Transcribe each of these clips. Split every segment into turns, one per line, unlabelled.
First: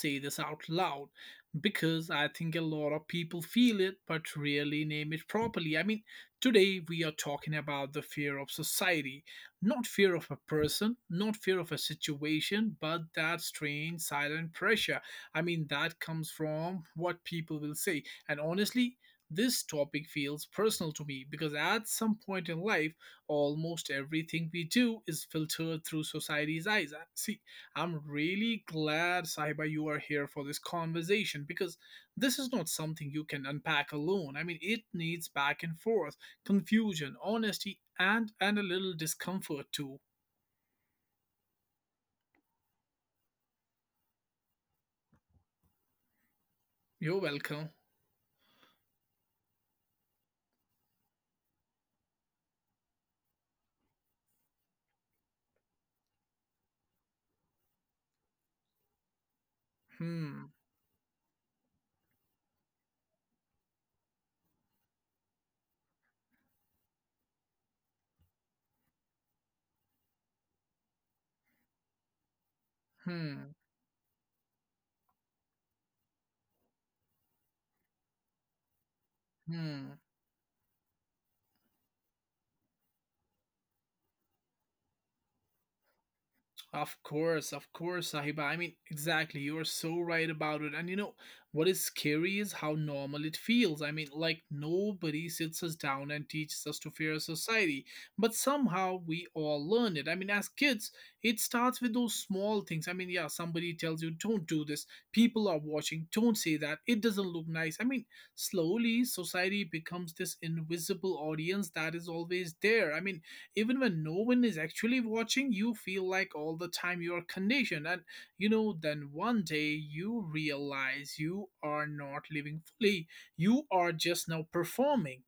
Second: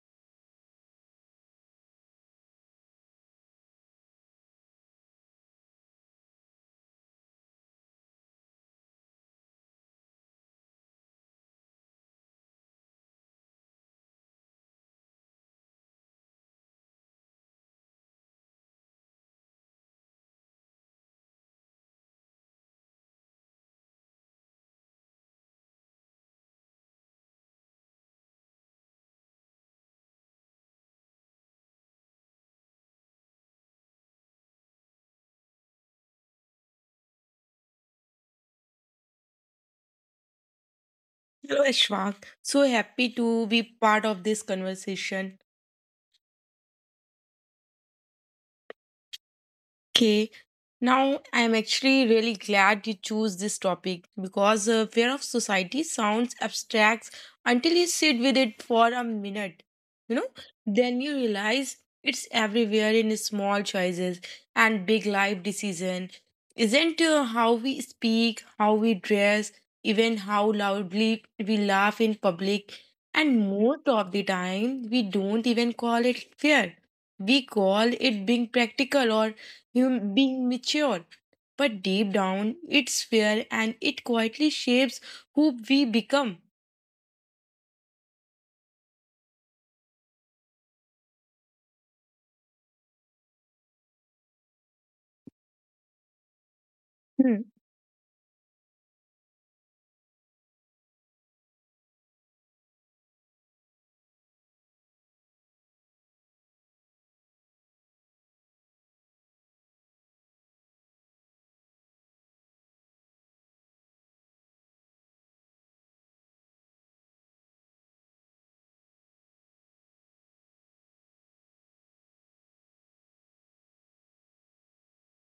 say this out loud because I think a lot of people feel it but rarely name it properly. Today we are talking about the fear of society, not fear of a person, not fear of a situation, but that strange silent pressure that comes from what people will say. And honestly, this topic feels personal to me because at some point in life, almost everything we do is filtered through society's eyes. See, I'm really glad, Sahiba, you are here for this conversation because this is not something you can unpack alone. It needs back and forth, confusion, honesty, and a little discomfort too.
Hello, Ashwak. So happy to be part of this conversation.
You're welcome.
Okay, now I'm actually really glad you chose this topic because fear of society sounds abstract until you sit with it for a minute. You know,
Hmm.
then you realize it's everywhere in small choices and big life decision. Isn't how we speak, how we dress, even how loudly we laugh in public, and
Hmm.
most of the time we don't even call it fear. We call it being practical or
Hmm.
being mature. But deep down, it's fear and it quietly shapes who we become.
Of course, Sahiba. Exactly. You're so right about it. And you know, what is scary is how normal it feels. Like nobody sits us down and teaches us to fear
Hmm.
society, but somehow we all learn it. As kids, it starts with those small things. Yeah, somebody tells you, don't do this. People are watching. Don't say that. It doesn't look nice. Slowly, society becomes this invisible audience that is always there. Even when no one is actually watching, you feel like all the time you are conditioned. And you know, then one day you realize you are not living fully, you are just now performing.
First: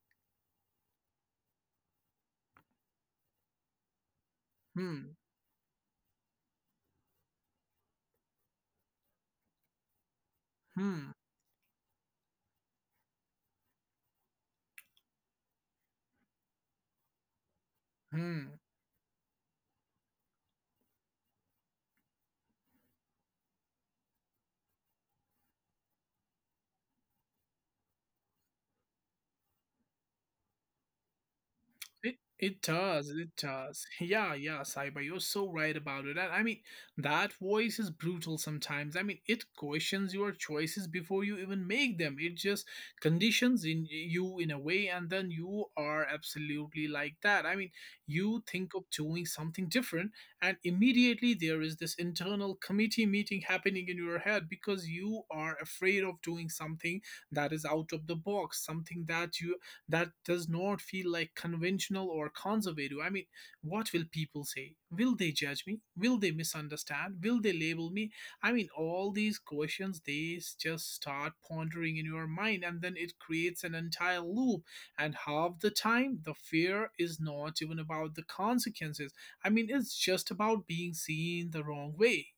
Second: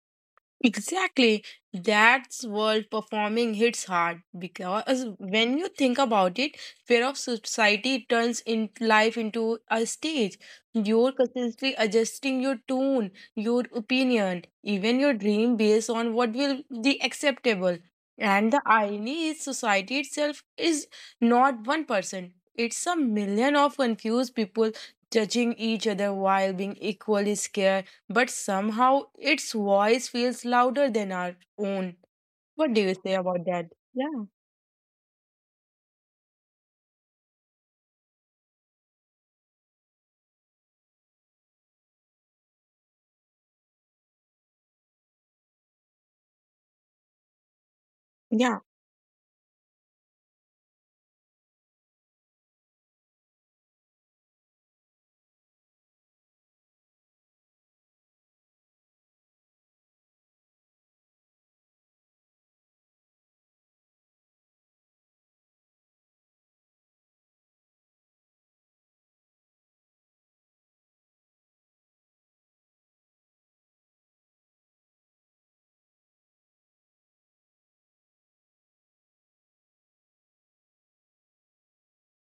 Exactly. That's where performing hits hard because
Hmm,
when you think about it, fear of society turns in life into a stage.
hmm,
You're constantly adjusting your tone, your opinion, even your dream based on what will be acceptable. And
hmm.
the irony is society itself is not one person. It's a million of confused people judging each other while being equally scared, but somehow its voice feels louder than our own.
It it
What do you
does,
say
it
about that?
does.
Yeah,
Yeah, yeah, Saiba, you're so right about it. And that voice is brutal sometimes. It questions your choices before you even make them. It just conditions in you in a way, and then you are absolutely like that. You
yeah.
think of doing something different, and immediately there is this internal committee meeting happening in your head because you are afraid of doing something that is out of the box, something that does not feel like conventional or conservative. What will people say? Will they judge me? Will they misunderstand? Will they label me? All these questions just start pondering in your mind, and then it creates an entire loop. And half the time, the fear is not even about the consequences. It's just about being seen the wrong way.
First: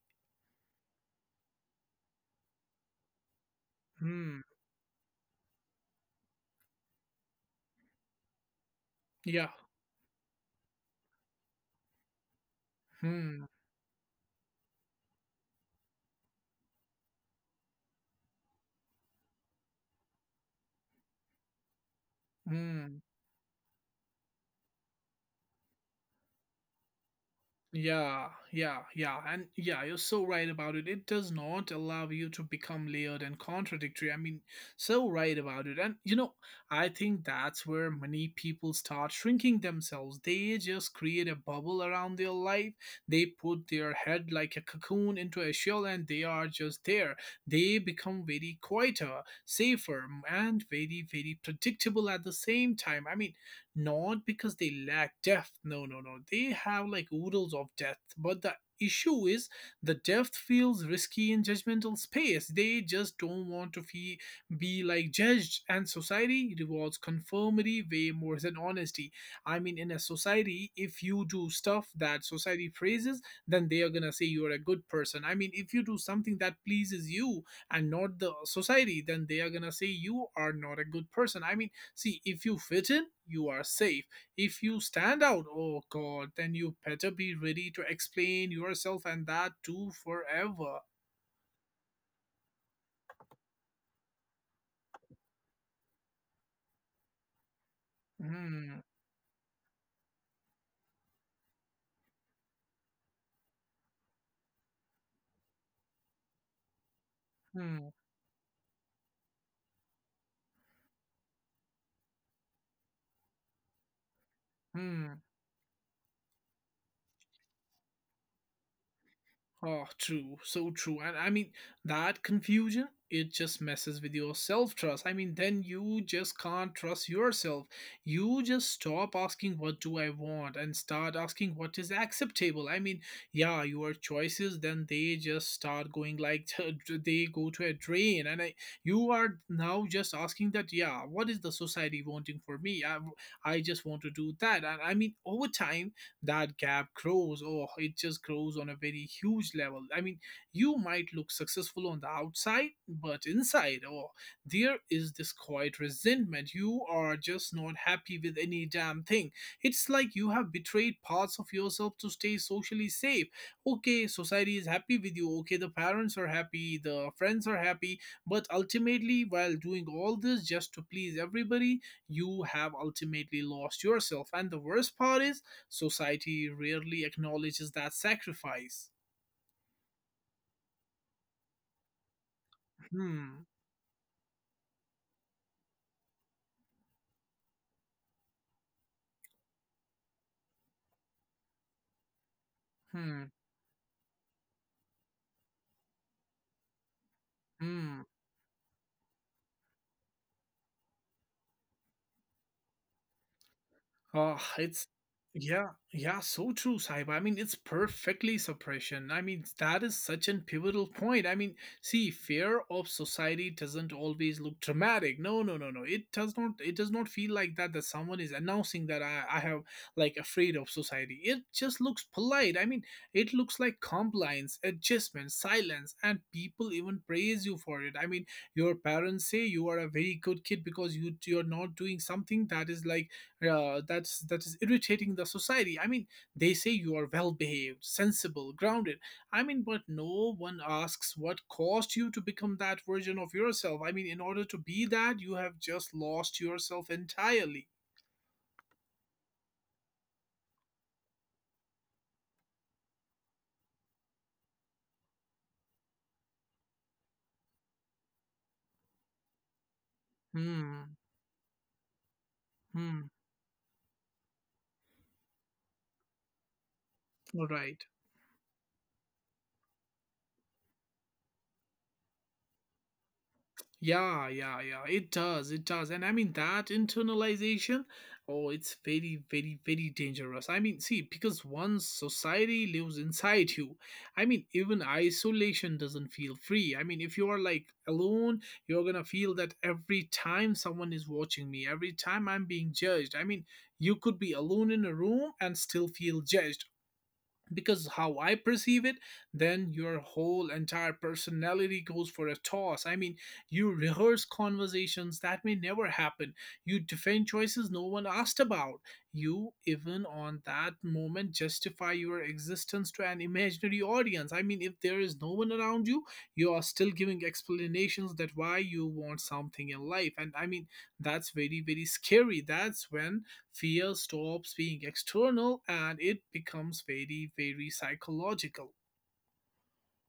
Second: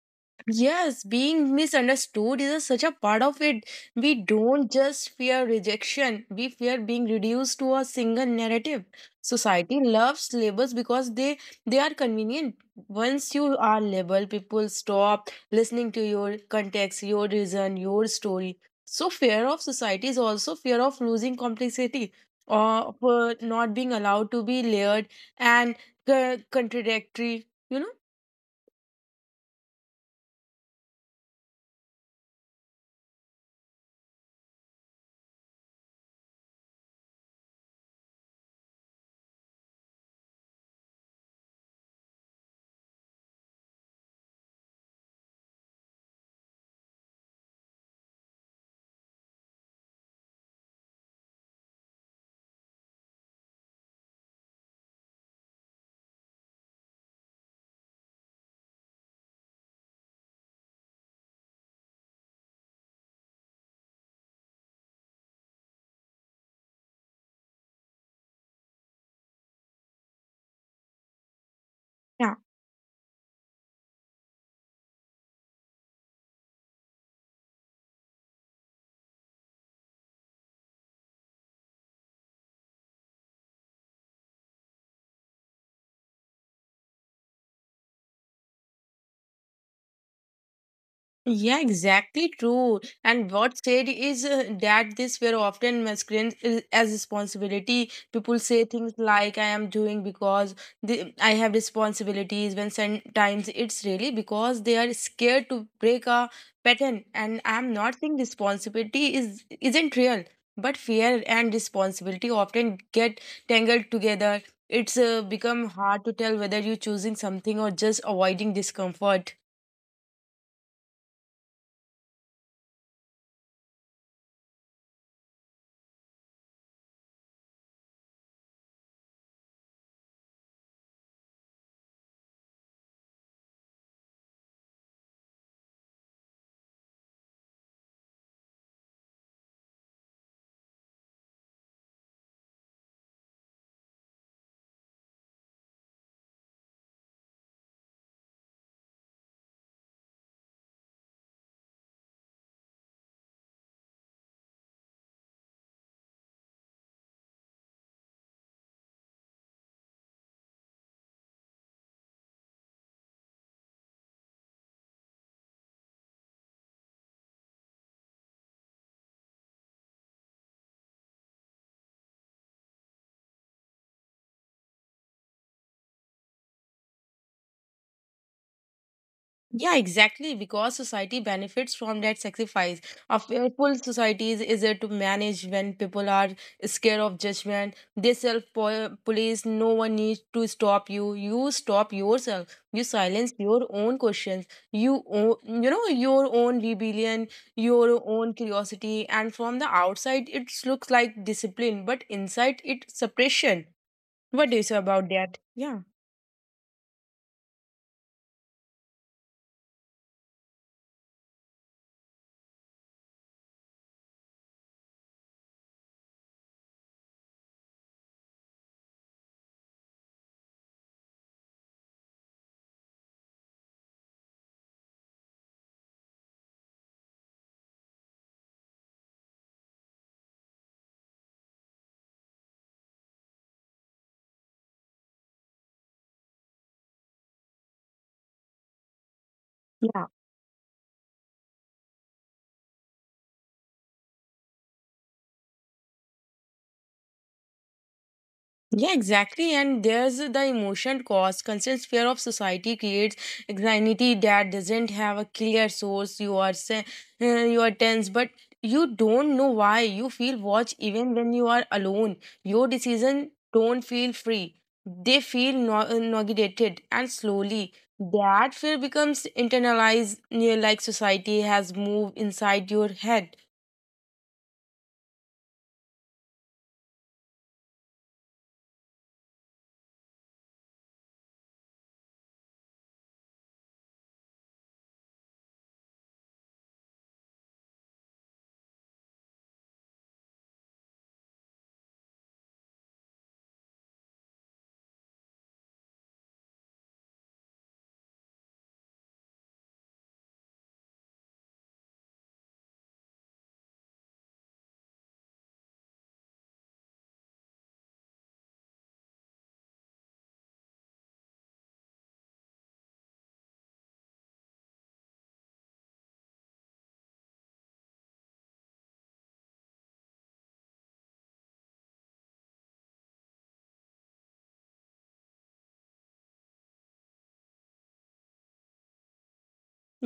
Yes, being misunderstood is a, such a part of it. We
Hmm.
don't just fear rejection, we fear being reduced to a single narrative.
Yeah.
Society loves labels because they are convenient. Once
Hmm.
you are labeled, people stop listening to your context, your reason, your story. So fear of society is also fear of losing complexity, or
Hmm.
for not being allowed to be layered and contradictory. You know.
Yeah, yeah, yeah, and yeah, you're so right about it. It does not allow you to become layered and contradictory. So right about it. And you know, I think that's where many people start shrinking themselves. They just create a bubble around their life. They put their head like a cocoon into a shell and they are just there. They become very quieter, safer, and very, very predictable at the same time. Not because they lack depth, no, they have like oodles of depth, but the issue is the depth feels risky in judgmental space. They just don't want to be like judged, and society rewards conformity way more than honesty. In a society, if you do stuff that society praises, then they are gonna say you're a good person. If you do something that pleases you and not the society, then they are gonna say you are not a good person. See, if you fit in, you are safe. If you stand out, oh god, then you better be ready to explain yourself, and that too forever.
Yeah, exactly true. And what said is that this were often masculine as responsibility. People say
Hmm,
things like "I am doing because I have responsibilities," when sometimes it's really because they are scared to break a pattern. And I'm
hmm,
not saying responsibility is isn't real, but fear and responsibility often get tangled together. It's
hmm.
become hard to tell whether you're choosing something or just avoiding discomfort.
Oh, true, so true. And that confusion, it just messes with your self trust. Then you just can't trust yourself. You just stop asking, what do I want? And start asking, what is acceptable? Yeah, your choices, then they just start going like they go to a drain. And you are now just asking that, yeah, what is the society wanting for me? I just want to do that. And over time, that gap grows, or it just grows on a very huge level. You might look successful on the outside, but inside, oh, there is this quiet resentment. You are just not happy with any damn thing. It's like you have betrayed parts of yourself to stay socially safe. Okay, society is happy with you, okay, the parents are happy, the friends are happy, but ultimately while doing all this just to please everybody, you have ultimately lost yourself. And the worst part is society rarely acknowledges that sacrifice.
Yeah, exactly. Because society benefits from that sacrifice. A
Hmm,
fearful society is easier to manage when people are scared of judgment. They self police. No one needs to stop you. You stop yourself. You
hmm,
silence your own questions. You own, you know your own rebellion,
hmm.
your own curiosity. And from the outside, it looks like discipline, but inside, it suppression.
Oh,
What do you say
it's
about that?
yeah,
Yeah.
yeah, so true, Saiba. It's perfectly suppression. That is such an pivotal point. See, fear of society doesn't always look dramatic. No, no, no, no. It does not. It does not feel like that. That someone is announcing that I have like afraid of society. It just looks polite. It looks like compliance, adjustment, silence, and people even praise you for it. Your parents say you are a very good kid because you're not doing something that is like that is irritating the society. They say you are well behaved, sensible, grounded. But
Yeah.
no one asks what caused you to become that version of yourself. In order to be that, you have just lost yourself entirely.
Yeah, exactly. And there's the emotion cost. Constant fear of society creates anxiety that doesn't have a clear source. You are you are tense, but you don't know why. You feel watched
Hmm.
even when you are alone. Your
Hmm.
decision don't feel free. They feel negated and
All right.
slowly. That fear becomes internalized, near like society has moved inside your head.
Yeah, yeah, yeah. It does. It does. And that internalization, oh, it's very, very, very dangerous. See, because once society lives inside you, even isolation doesn't feel free. If you are like alone, you're gonna feel that every time someone is watching me, every time I'm being judged. You could be alone in a room and still feel judged because how I perceive it, then your whole entire personality goes for a toss. You rehearse conversations that may never happen. You defend choices no one asked about. You even on that moment justify your existence to an imaginary audience. If there is no one around you, you are still giving explanations that why you want something in life. And that's very, very scary. That's when fear stops being external and it becomes very, very psychological.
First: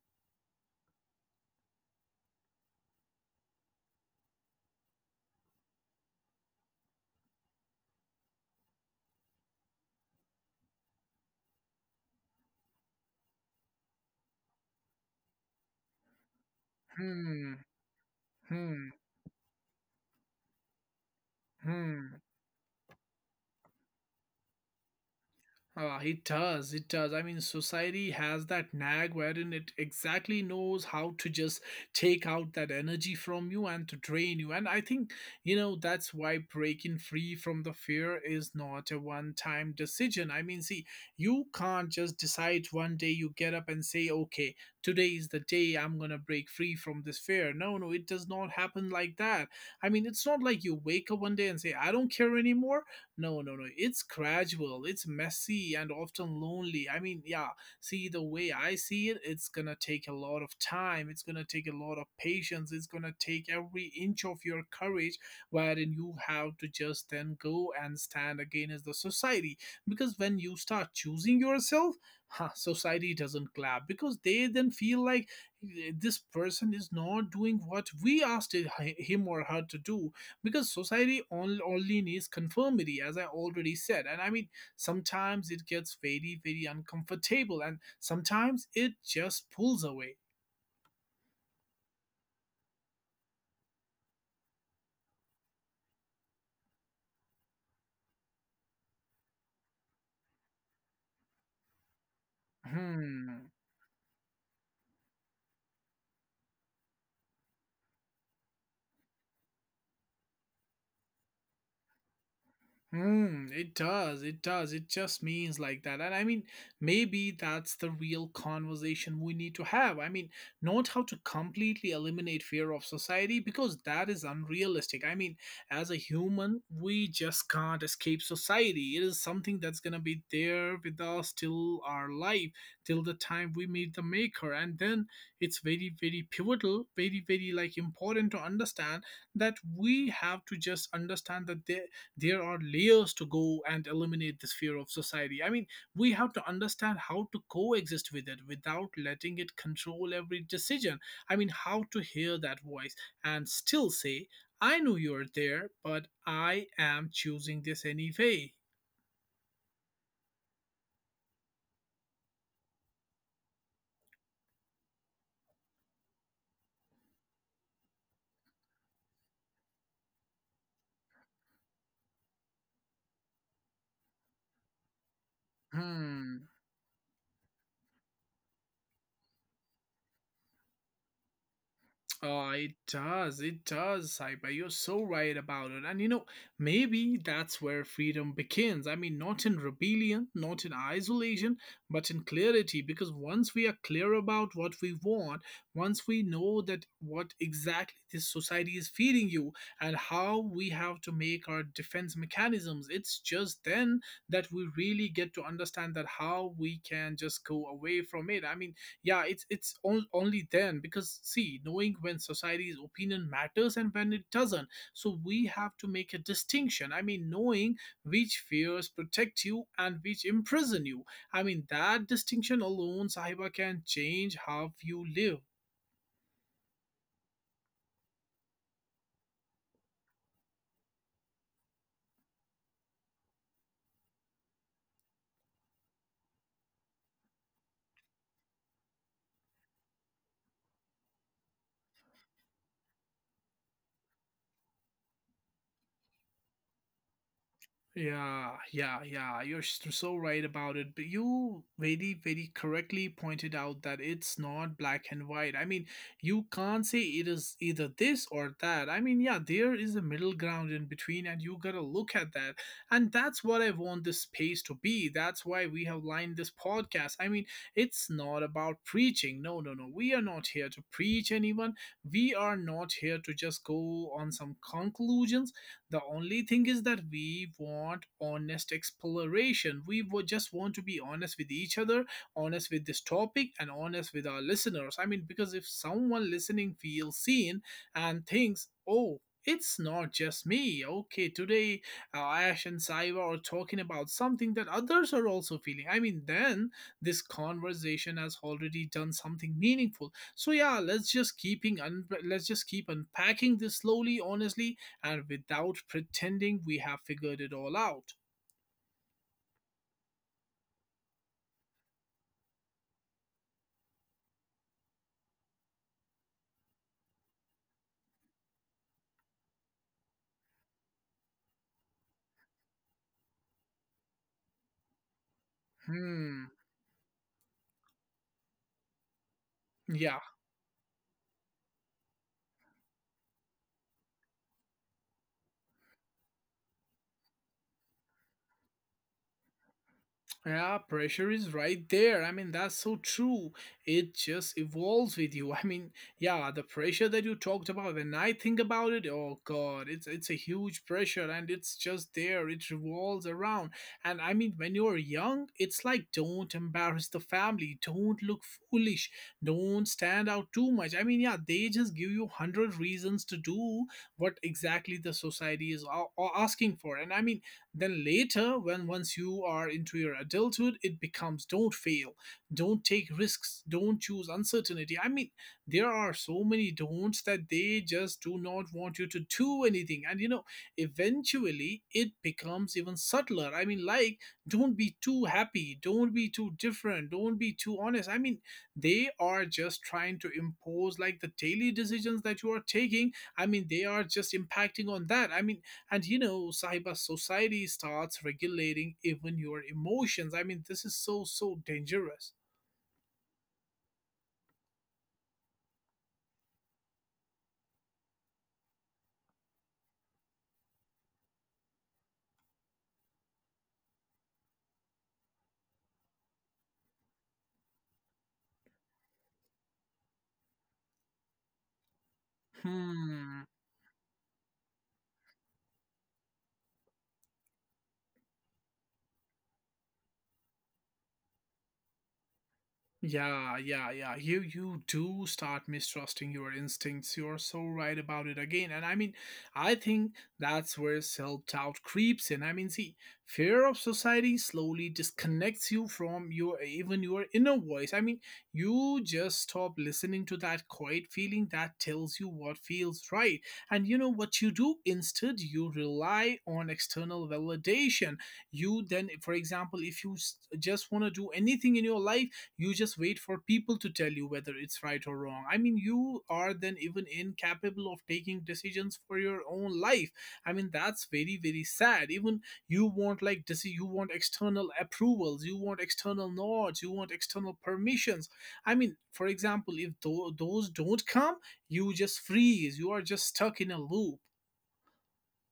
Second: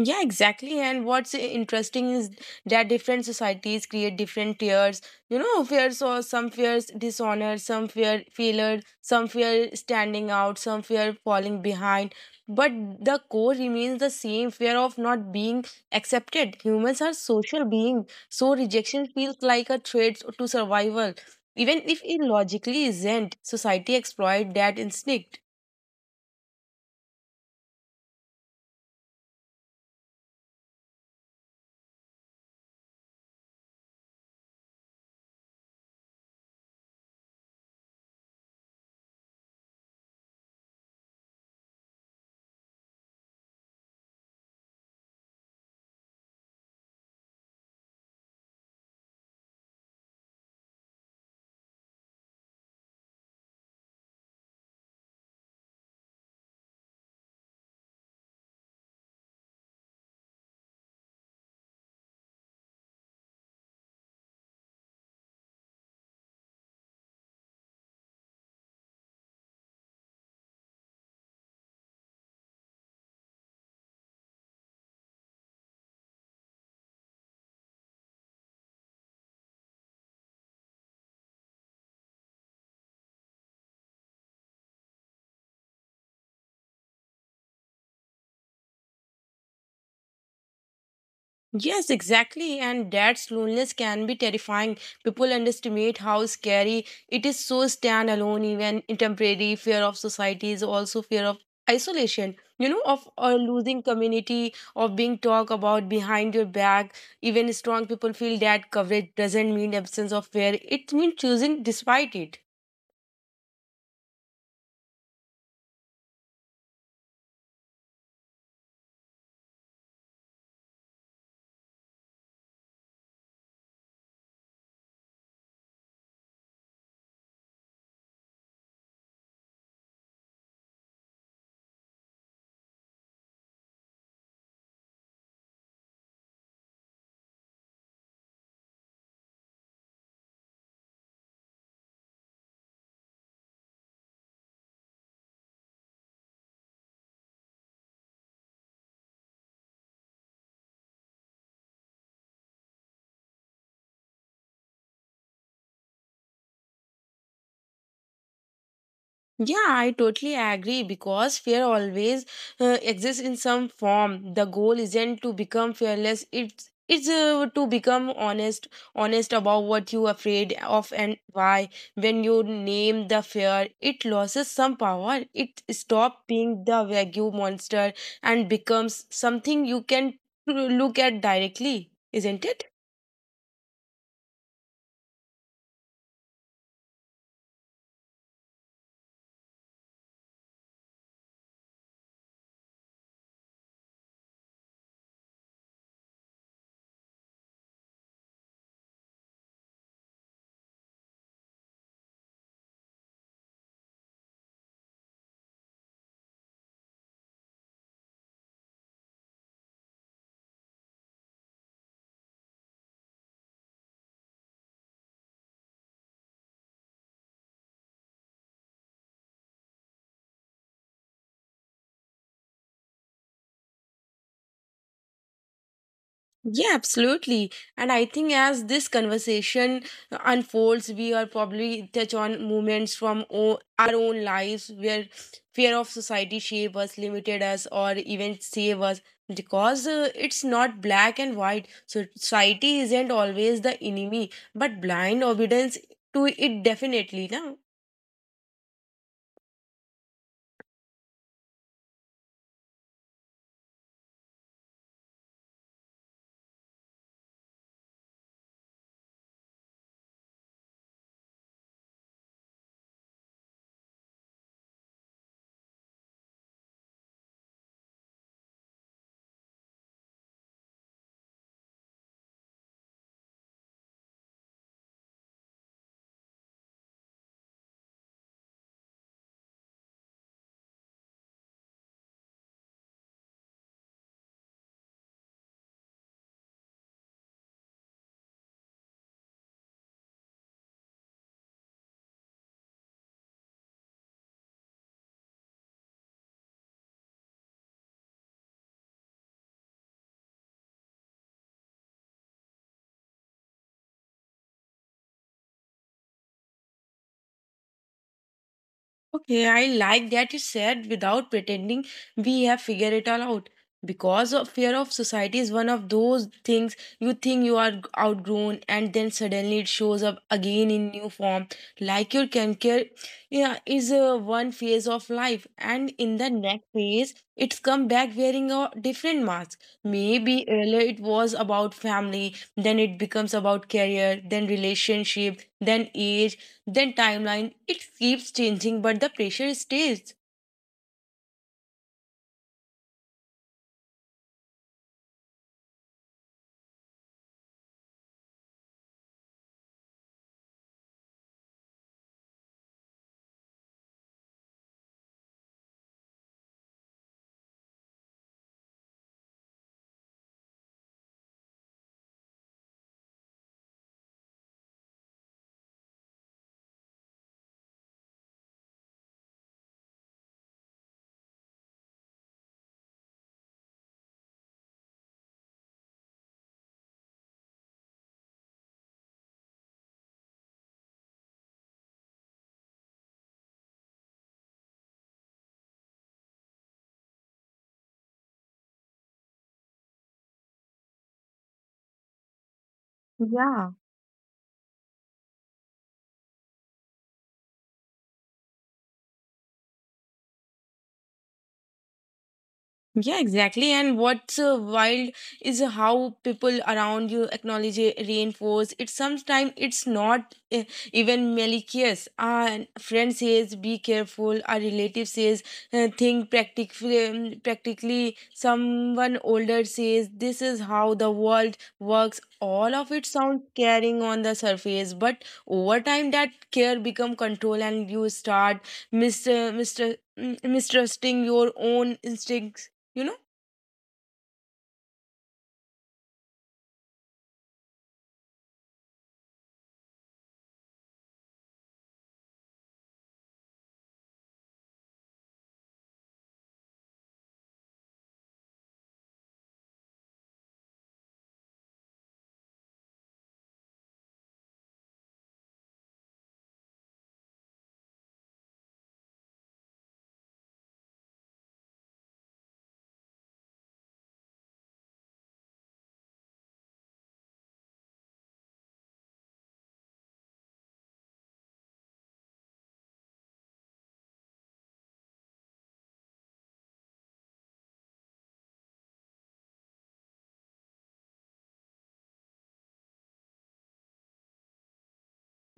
Yeah, exactly. And what's interesting is that different societies create different tiers. You know, fears or some fears dishonor, some fear failure, some fear standing out, some fear falling behind. But the core remains the same fear of not being accepted. Humans are
Hmm,
social beings, so
hmm,
rejection feels like a threat to survival. Even if it
hmm.
logically isn't, society exploit that instinct.
Ah, it does. It does. Society has that nag wherein it exactly knows how to just take out that energy from you and to drain you. And I think, you know, that's why breaking free from the fear is not a one time decision. See, you can't just decide one day you get up and say, okay, today is the day I'm going to break free from this fear. No, no, it does not happen like that. It's not like you wake up one day and say, I don't care anymore, no, no, no. It's gradual, it's messy, and often lonely. Yeah, see, the way I see it, it's gonna take a lot of time, it's gonna take a lot of patience, it's gonna take every inch of your courage, wherein you have to just then go and stand again as the society. Because when you start choosing yourself, huh, society doesn't clap because they then feel like eh, this person is not doing what we asked him or her to do, because society only needs conformity, as I already said. And sometimes it gets very, very uncomfortable, and sometimes it just pulls away.
Yes, exactly. And dad's loneliness can be terrifying. People underestimate how scary it is so stand alone, even in temporary fear of society is also fear of isolation, you know, of
Hmm.
losing community, of being talked about behind your back. Even strong people feel that coverage doesn't mean absence of fear. It means choosing despite it.
Hmm, it does. It does. It just means like that. And maybe that's the real conversation we need to have. Not how to completely eliminate fear of society, because that is unrealistic. As a human, we just can't escape society. It is something that's going to be there with us till our life, till the time we meet the maker. And then it's very, very pivotal, very, very like important to understand that we have to just understand that there are layers to go and eliminate this fear of society. We have to understand how to coexist with it without letting it control every decision. How to hear that voice and still say, I know you're there, but I am choosing this anyway.
Yeah, I totally agree because fear always exists in some form. The goal isn't to become fearless. It's to become honest, honest about what you are afraid of and why. When you name the fear, it loses some power. It stops
Hmm.
being the vague monster and becomes something you can look at directly, isn't
Oh,
it?
it does. It does, Saiba. You're so right about it. And you know, maybe that's where freedom begins. Not in rebellion, not in isolation, but in clarity. Because once we are clear about what we want, once we know that what exactly this society is feeding you and how we have to make our defense mechanisms, it's just then that we really get to understand that how we can just go away from it. I mean, only then, because see, knowing when society's opinion matters and when it doesn't, so we have to make a distinction. I mean, knowing which fears protect you and which imprison you. I mean, that distinction alone, Sahiba, can change how you live.
Yeah, absolutely. And I think as this conversation unfolds, we are probably touch on moments from our own lives where fear of society shape us, limited us, or even save us. Because it's not black and white, so society isn't always the enemy, but blind obedience to it definitely. Na?
Yeah, yeah, yeah. You're so right about it. But you very, very correctly pointed out that it's not black and white. I mean, you can't say it is either this or that. I mean, yeah, there is a middle ground in between, and you gotta look at that. And that's what I want this space to be. That's why we have lined this podcast. I mean, it's not about preaching. No, no, no. We are not here to preach anyone. We are not here to just go on some conclusions. The only thing is that we want honest exploration. We would just want to be honest with each other, honest with this topic, and honest with our listeners. I mean, because if someone listening feels seen and thinks, oh, it's not just me. Okay, today Ash and Saiva are talking about something that others are also feeling. I mean, then this conversation has already done something meaningful. So yeah, let's just keep unpacking this slowly, honestly, and without pretending we have figured it all out.
Okay, I like that you said without pretending we have figured it all out. Because of fear of society is one of those things you think you are outgrown and then suddenly it shows up again in new form. Like your cancer yeah, is one phase of life and in the
Hmm.
next phase it's come back wearing a different mask.
Yeah.
Maybe earlier it was about family, then it becomes about career, then relationship, then age, then timeline it keeps changing but the pressure stays.
Yeah, pressure is right there. I mean, that's so true. It just evolves with you. I mean, yeah, the pressure that you talked about, when I think about it, oh God, it's a huge pressure and it's just there. It revolves around. And I mean, when you're young, it's like don't embarrass the family, don't look foolish, don't stand out too much. I mean, yeah, they just give you 100 reasons to do what exactly the society is asking for. And I mean, then later, when once you are into your adulthood, it becomes don't fail, don't take risks, don't choose uncertainty. I mean, there are so many don'ts that they just do not want you to do anything. And you know, eventually it becomes even subtler. I mean, like, don't be too happy, don't be too different, don't be too honest. I mean, they are just trying to impose like the daily decisions that you are taking. I
Yeah.
mean, they are just impacting on that. I mean, and you know, cyber society starts regulating even your emotions. I mean, this is so, so dangerous.
Yeah, exactly. And what's wild is how people around you acknowledge it, reinforce it. Sometimes it's not even malicious. A friend says, "Be careful." A relative says, "Think practically." Practically, someone older says, "This is how the world works." All of it sounds
Hmm.
caring on the surface, but over time, that care become control, and you start mister mister mistrusting your own instincts, you know.
Yeah, yeah, yeah. You do start mistrusting your instincts. You're so right about it again. And I mean, I think that's where self-doubt creeps in. I mean, see, fear of society slowly disconnects you from your even your inner voice. I mean, you just stop listening to that quiet feeling that tells you what feels right. And you know what you do? Instead, you rely on external validation. You then, for example, if you just want to do anything in your life, you just wait for people to tell you whether it's right or wrong. I mean, you are then even incapable of taking decisions for your own life. I mean, that's very, very sad. Even you want like you want external approvals, you want external nods, you want external permissions. I mean, for example, if those don't come, you just freeze. You are just stuck in a loop.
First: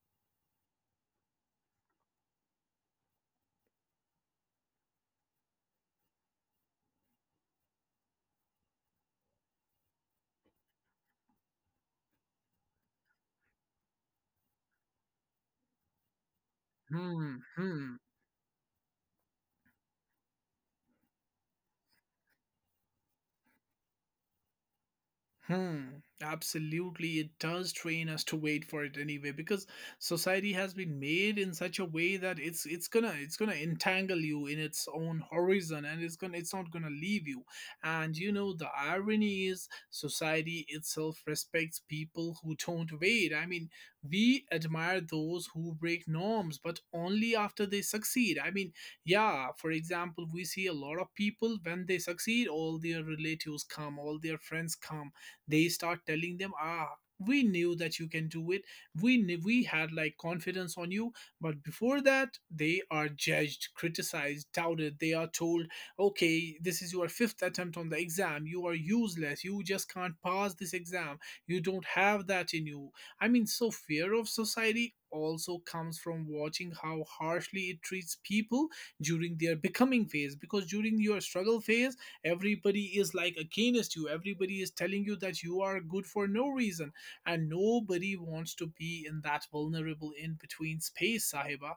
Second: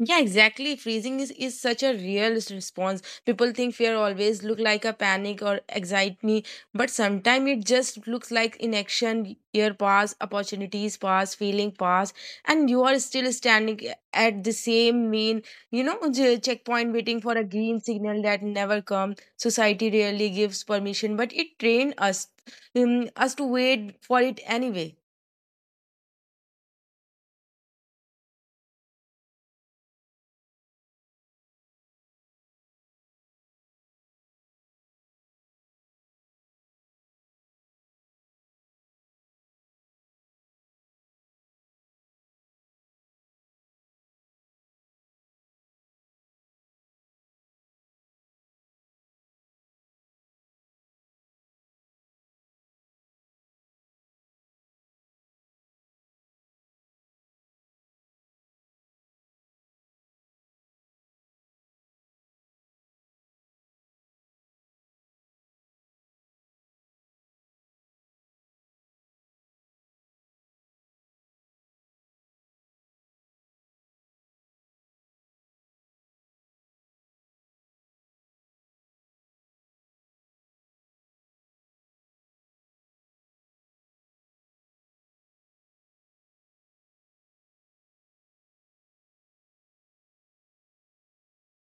Yeah, exactly. Freezing is such a real response. People think fear always look like a panic or anxiety, but sometimes it just looks like inaction. Year pass opportunities pass feeling pass, and you are still standing at the same mean, you know, checkpoint waiting
Hmm.
for a green
Hmm.
signal that never comes. Society rarely gives permission but it trains us us to wait for it anyway.
Hmm, absolutely. It does train us to wait for it anyway, because society has been made in such a way that it's gonna entangle you in its own horizon, and it's not gonna leave you. And you know, the irony is society itself respects people who don't wait. I mean, we admire those who break norms, but only after they succeed. I mean, yeah, for example, we see a lot of people when they succeed, all their relatives come, all their friends come. They start telling them, ah, we knew that you can do it, we knew we had like confidence on you. But before that, they are judged, criticized, doubted. They are told, okay, this is your fifth attempt on the exam, you are useless, you just can't pass this exam, you don't have that in you. I mean, so fear of society also comes from watching how harshly it treats people during their becoming phase, because during your struggle phase, everybody is like against you, everybody is telling you that you are good for no reason. And nobody wants to be in that vulnerable in between space, Sahiba.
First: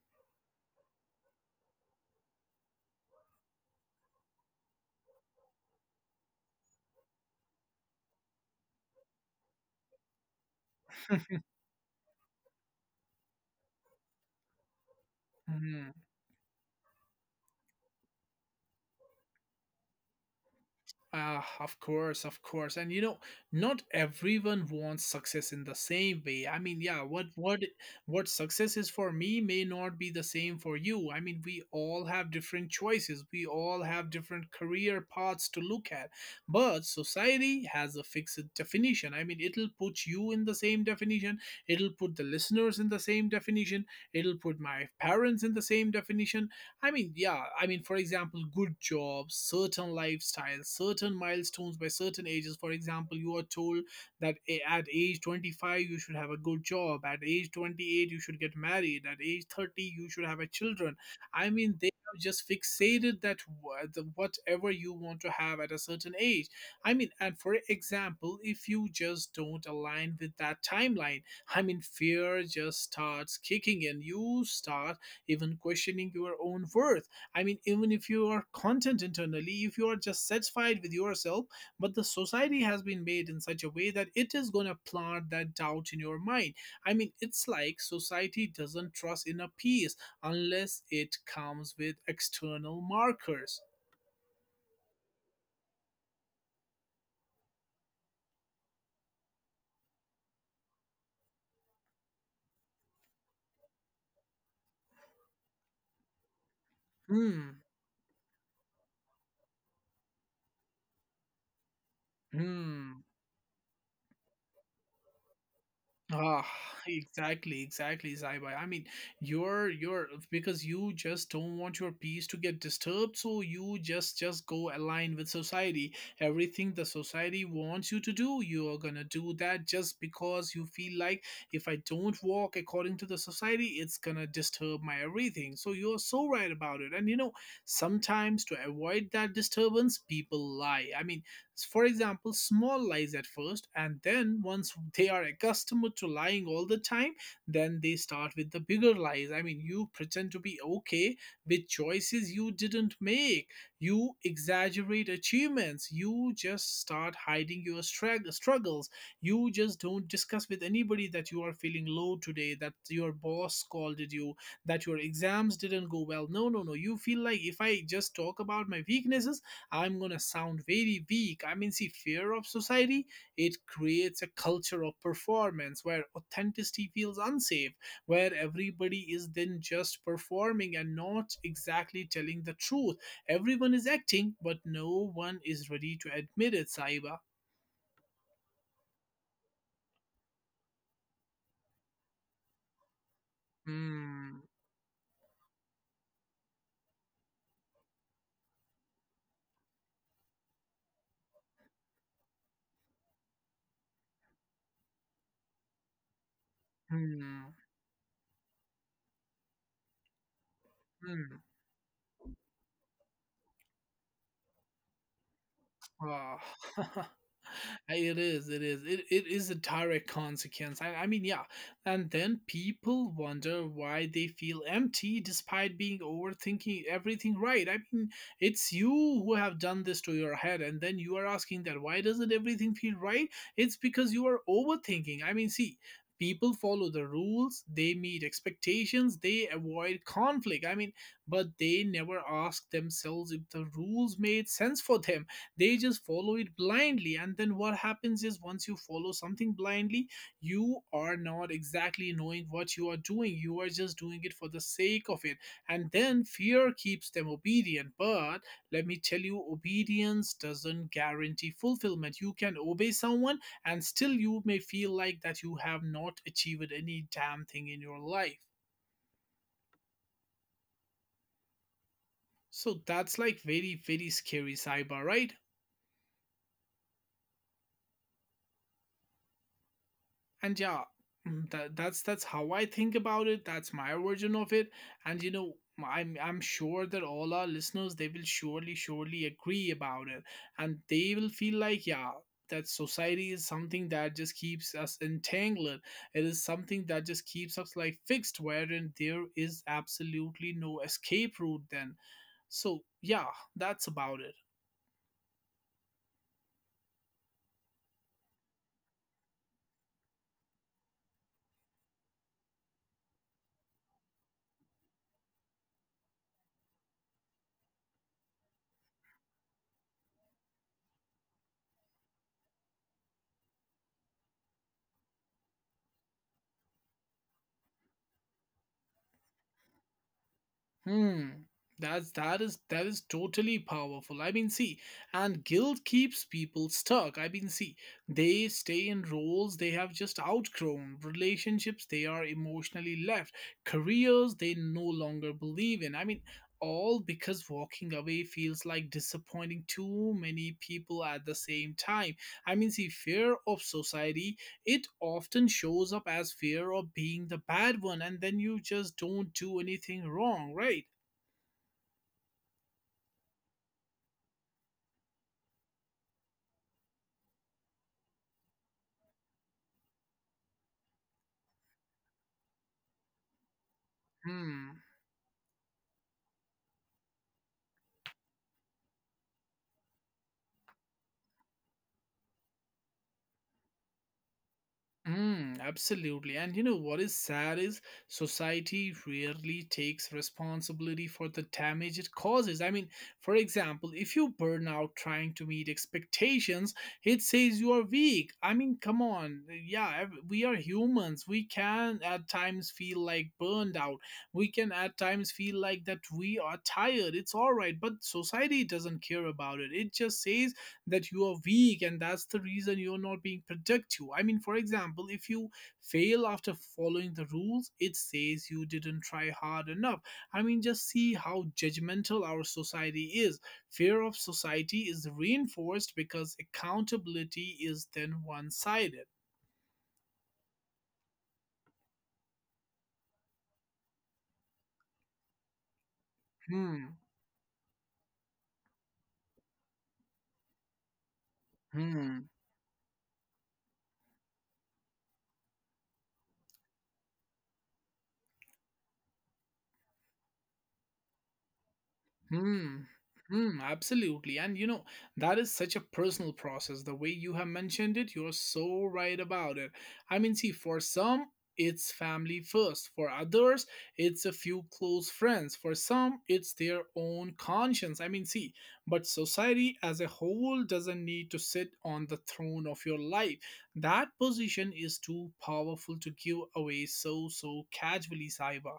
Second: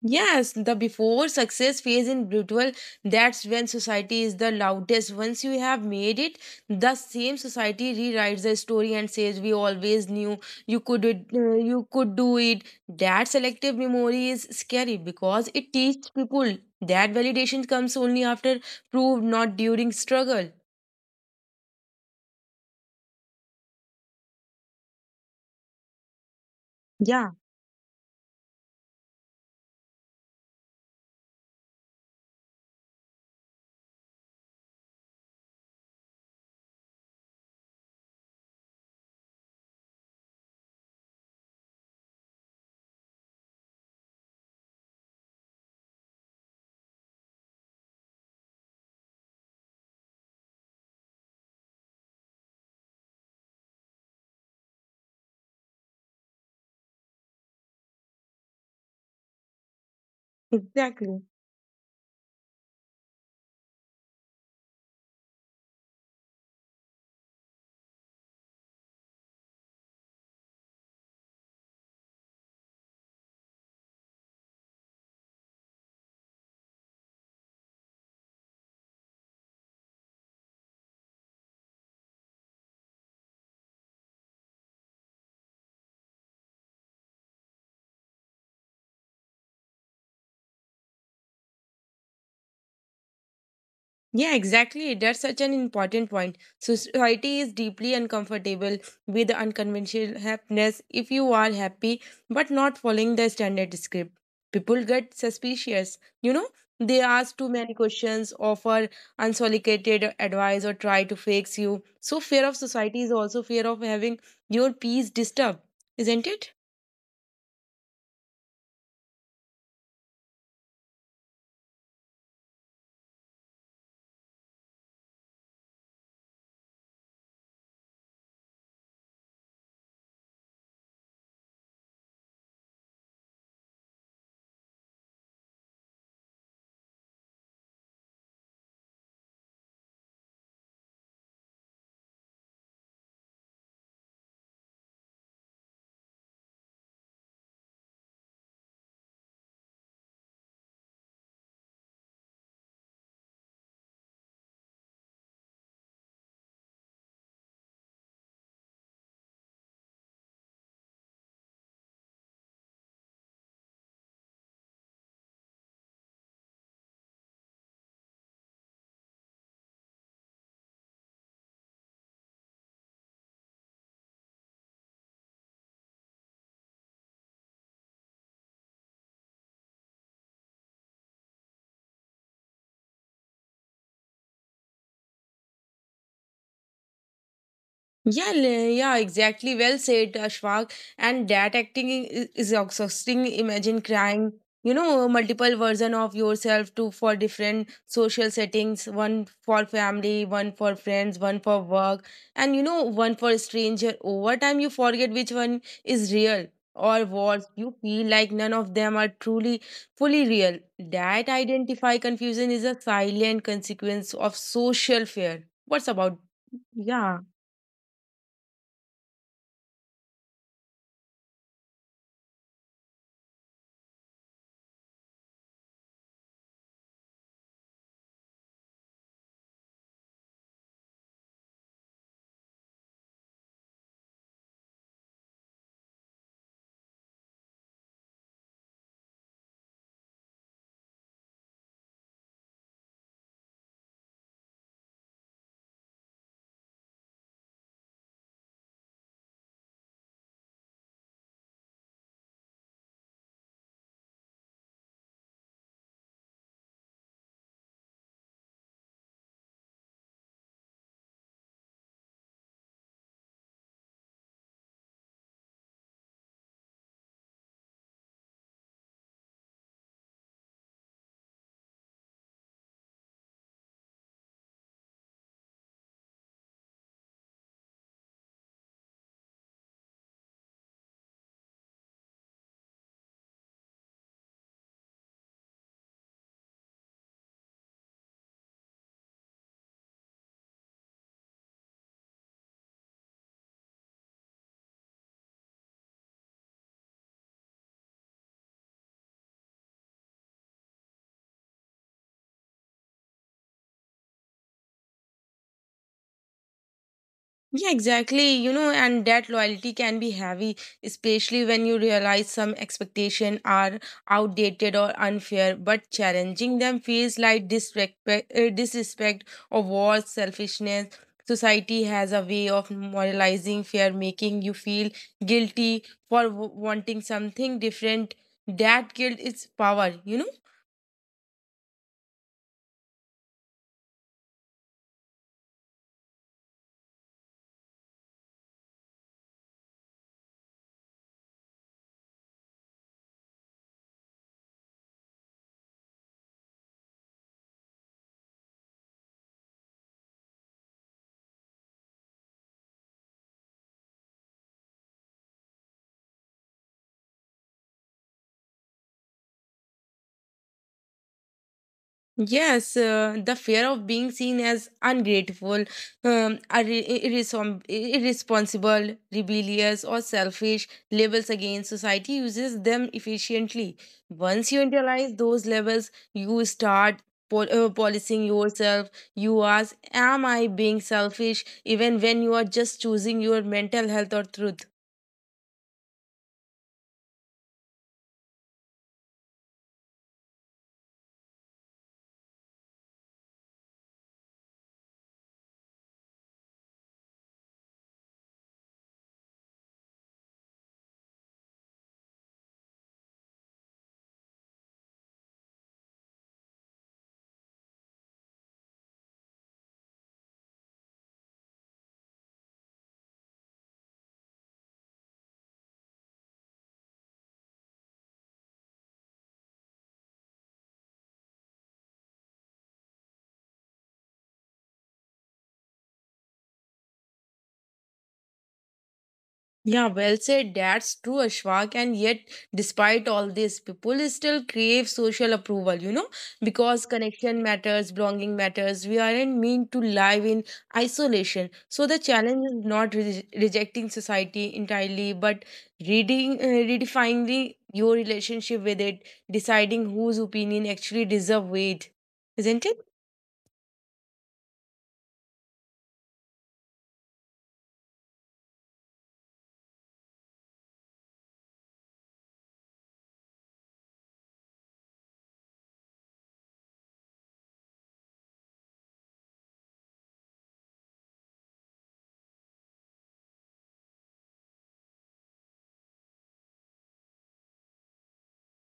Yes, the before success phase in brutal, that's when society is the loudest. Once you have made it, the same society rewrites the story and says, "We always knew you could it, you could do it." That selective memory is scary because it
Mm-hmm.
teaches people that validation comes only after proved, not during struggle.
Ah, of course, of course. And you know, not everyone wants success in the same way. I mean, yeah, what
Yeah,
what what success is for me may not be the same for you. I mean, we all have different choices. We all have different career paths to look at. But society has a fixed definition. I mean, it'll put you in the same definition. It'll put the listeners in the same definition. It'll put my parents in the same definition. I mean, yeah, I mean, for example, good jobs, certain lifestyles, certain milestones by certain ages. For example, you are told that at age 25, you should have a good job. At age 28, you should get married. At age 30, you should have a children.
exactly.
I mean, they have just fixated that whatever you want to have at a certain age. I mean, and for example, if you just don't align with that timeline, I mean, fear just starts kicking in. You start even questioning your own worth. I mean, even if you are content internally, if you are just satisfied with yourself, but the society has been made in such a way that it is going to plant that doubt in your mind. I mean, it's like society doesn't trust in a piece unless it comes with external markers.
Yeah, exactly. That's such an important point. Society is deeply uncomfortable with unconventional happiness if you are happy but not following the standard script. People get suspicious. You know, they ask too
Hmm.
many questions, offer unsolicited advice, or try to fix you. So, fear of society
Hmm.
is also fear of having your peace disturbed, isn't
Ah,
it?
exactly, exactly, Zaibai. I mean, you're because you just don't want your peace to get disturbed, so you just go align with society. Everything the society wants you to do, you are gonna do that just because you feel like, if I don't walk according to the society, it's gonna disturb my everything. So you're so right about it. And you know, sometimes to avoid that disturbance, people lie. I mean, for example, small lies at first, and then once they are accustomed to lying all the time, then they start with the bigger lies. I mean, you pretend to be okay with choices you didn't make, you exaggerate achievements, you just start hiding your struggles, you just don't discuss with anybody that you are feeling low today, that your boss scolded you, that your exams didn't go well. No, no, no. You feel like, if I just talk about my weaknesses, I'm gonna sound very weak. I mean, see, fear of society, it creates a culture of performance where authenticity feels unsafe, where everybody is then just performing and not exactly telling the truth. Everyone is acting, but no one is ready to admit it, Saiba.
Yeah, exactly. Well said, Ashfaq. And that acting is exhausting. Imagine crying,
Hmm.
you know, multiple version of yourself to for different social settings, one for family, one for friends, one for work, and you know, one for stranger. Over time, you forget which one is real or worse.
Hmm.
You feel like none of them are truly, fully real. That
Hmm.
identify confusion is a silent consequence of social fear. What's about?
Ah.
Yeah.
It is, it is. It is a direct consequence. I mean, yeah. And then people wonder why they feel empty despite being overthinking everything, right. I mean, it's you who have done this to your head, and then you are asking that why doesn't everything feel right? It's because you are overthinking. I mean, see, people follow the rules, they meet expectations, they avoid conflict. I mean, but they never ask themselves if the rules made sense for them. They just follow it blindly. And then what happens is, once you follow something blindly, you are not exactly knowing what you are doing, you are just doing it for the sake of it. And then fear keeps them obedient. But let me tell you, obedience doesn't guarantee fulfillment. You can obey someone and still you may feel like that you have not achieved any damn thing in your life. So that's like very, very scary, cyber, right? And yeah, that's how I think about it. That's my version of it. And you know, I'm sure that all our listeners, they will surely agree about it, and they will feel like, yeah, that society is something that just keeps us entangled. It is something that just keeps us like fixed, wherein there is absolutely no escape route then. So yeah, that's about it.
Yeah, exactly. You know, and that loyalty can be heavy, especially when you realize some expectations are outdated or unfair, but challenging them feels like disrespect, or worse, selfishness. Society has a way of moralizing fear, making you feel guilty for wanting something different. That guilt is power, you know?
Hmm. That's that is totally powerful. I mean, see, and guilt keeps people stuck. I mean, see, they stay in roles they have just outgrown. Relationships they are emotionally left. Careers they no longer believe in. I mean, all because walking away feels like disappointing too many people at the same time. I mean, see, fear of society it often shows up as fear of being the bad one, and then you just don't do anything wrong, right?
Yes, the fear of being seen as ungrateful, irresponsible, rebellious, or selfish labels against society uses them efficiently. Once you
hmm
internalize those labels, you start policing yourself. You ask, am I being selfish? Even when you are just choosing your mental health or truth.
Mm, absolutely. And you know what is sad is society rarely takes responsibility for the damage it causes. I mean, for example, if you burn out trying to meet expectations, it says you are weak. I mean, come on. Yeah, we are humans. We can at times feel like burned out. We can at times feel like that we are tired. It's all right. But society doesn't care about it. It just says that you are weak and that's the reason you're not being productive. I mean, for example, if you fail after following the rules, it says you didn't try hard enough. I mean, just see how judgmental our society is. Fear of society is reinforced because accountability is then one-sided.
Yeah, well said. That's true, Ashwak. And yet, despite all this, people still crave social approval, you know, because
hmm
connection matters, belonging matters. We aren't meant to live in isolation. So, the
hmm
challenge is not rejecting society entirely, but reading, uh, redefining your relationship with it, deciding whose opinion actually deserve weight, isn't it?
Hmm. Hmm, absolutely. And you know, that is such a personal process. The way you have mentioned it, you're so right about it. I mean, see, for some, it's family first. For others, it's a few close friends. For some, it's their own conscience. I mean, see, but society as a whole doesn't need to sit on the throne of your life. That position is too powerful to give away so, so casually, Saiba.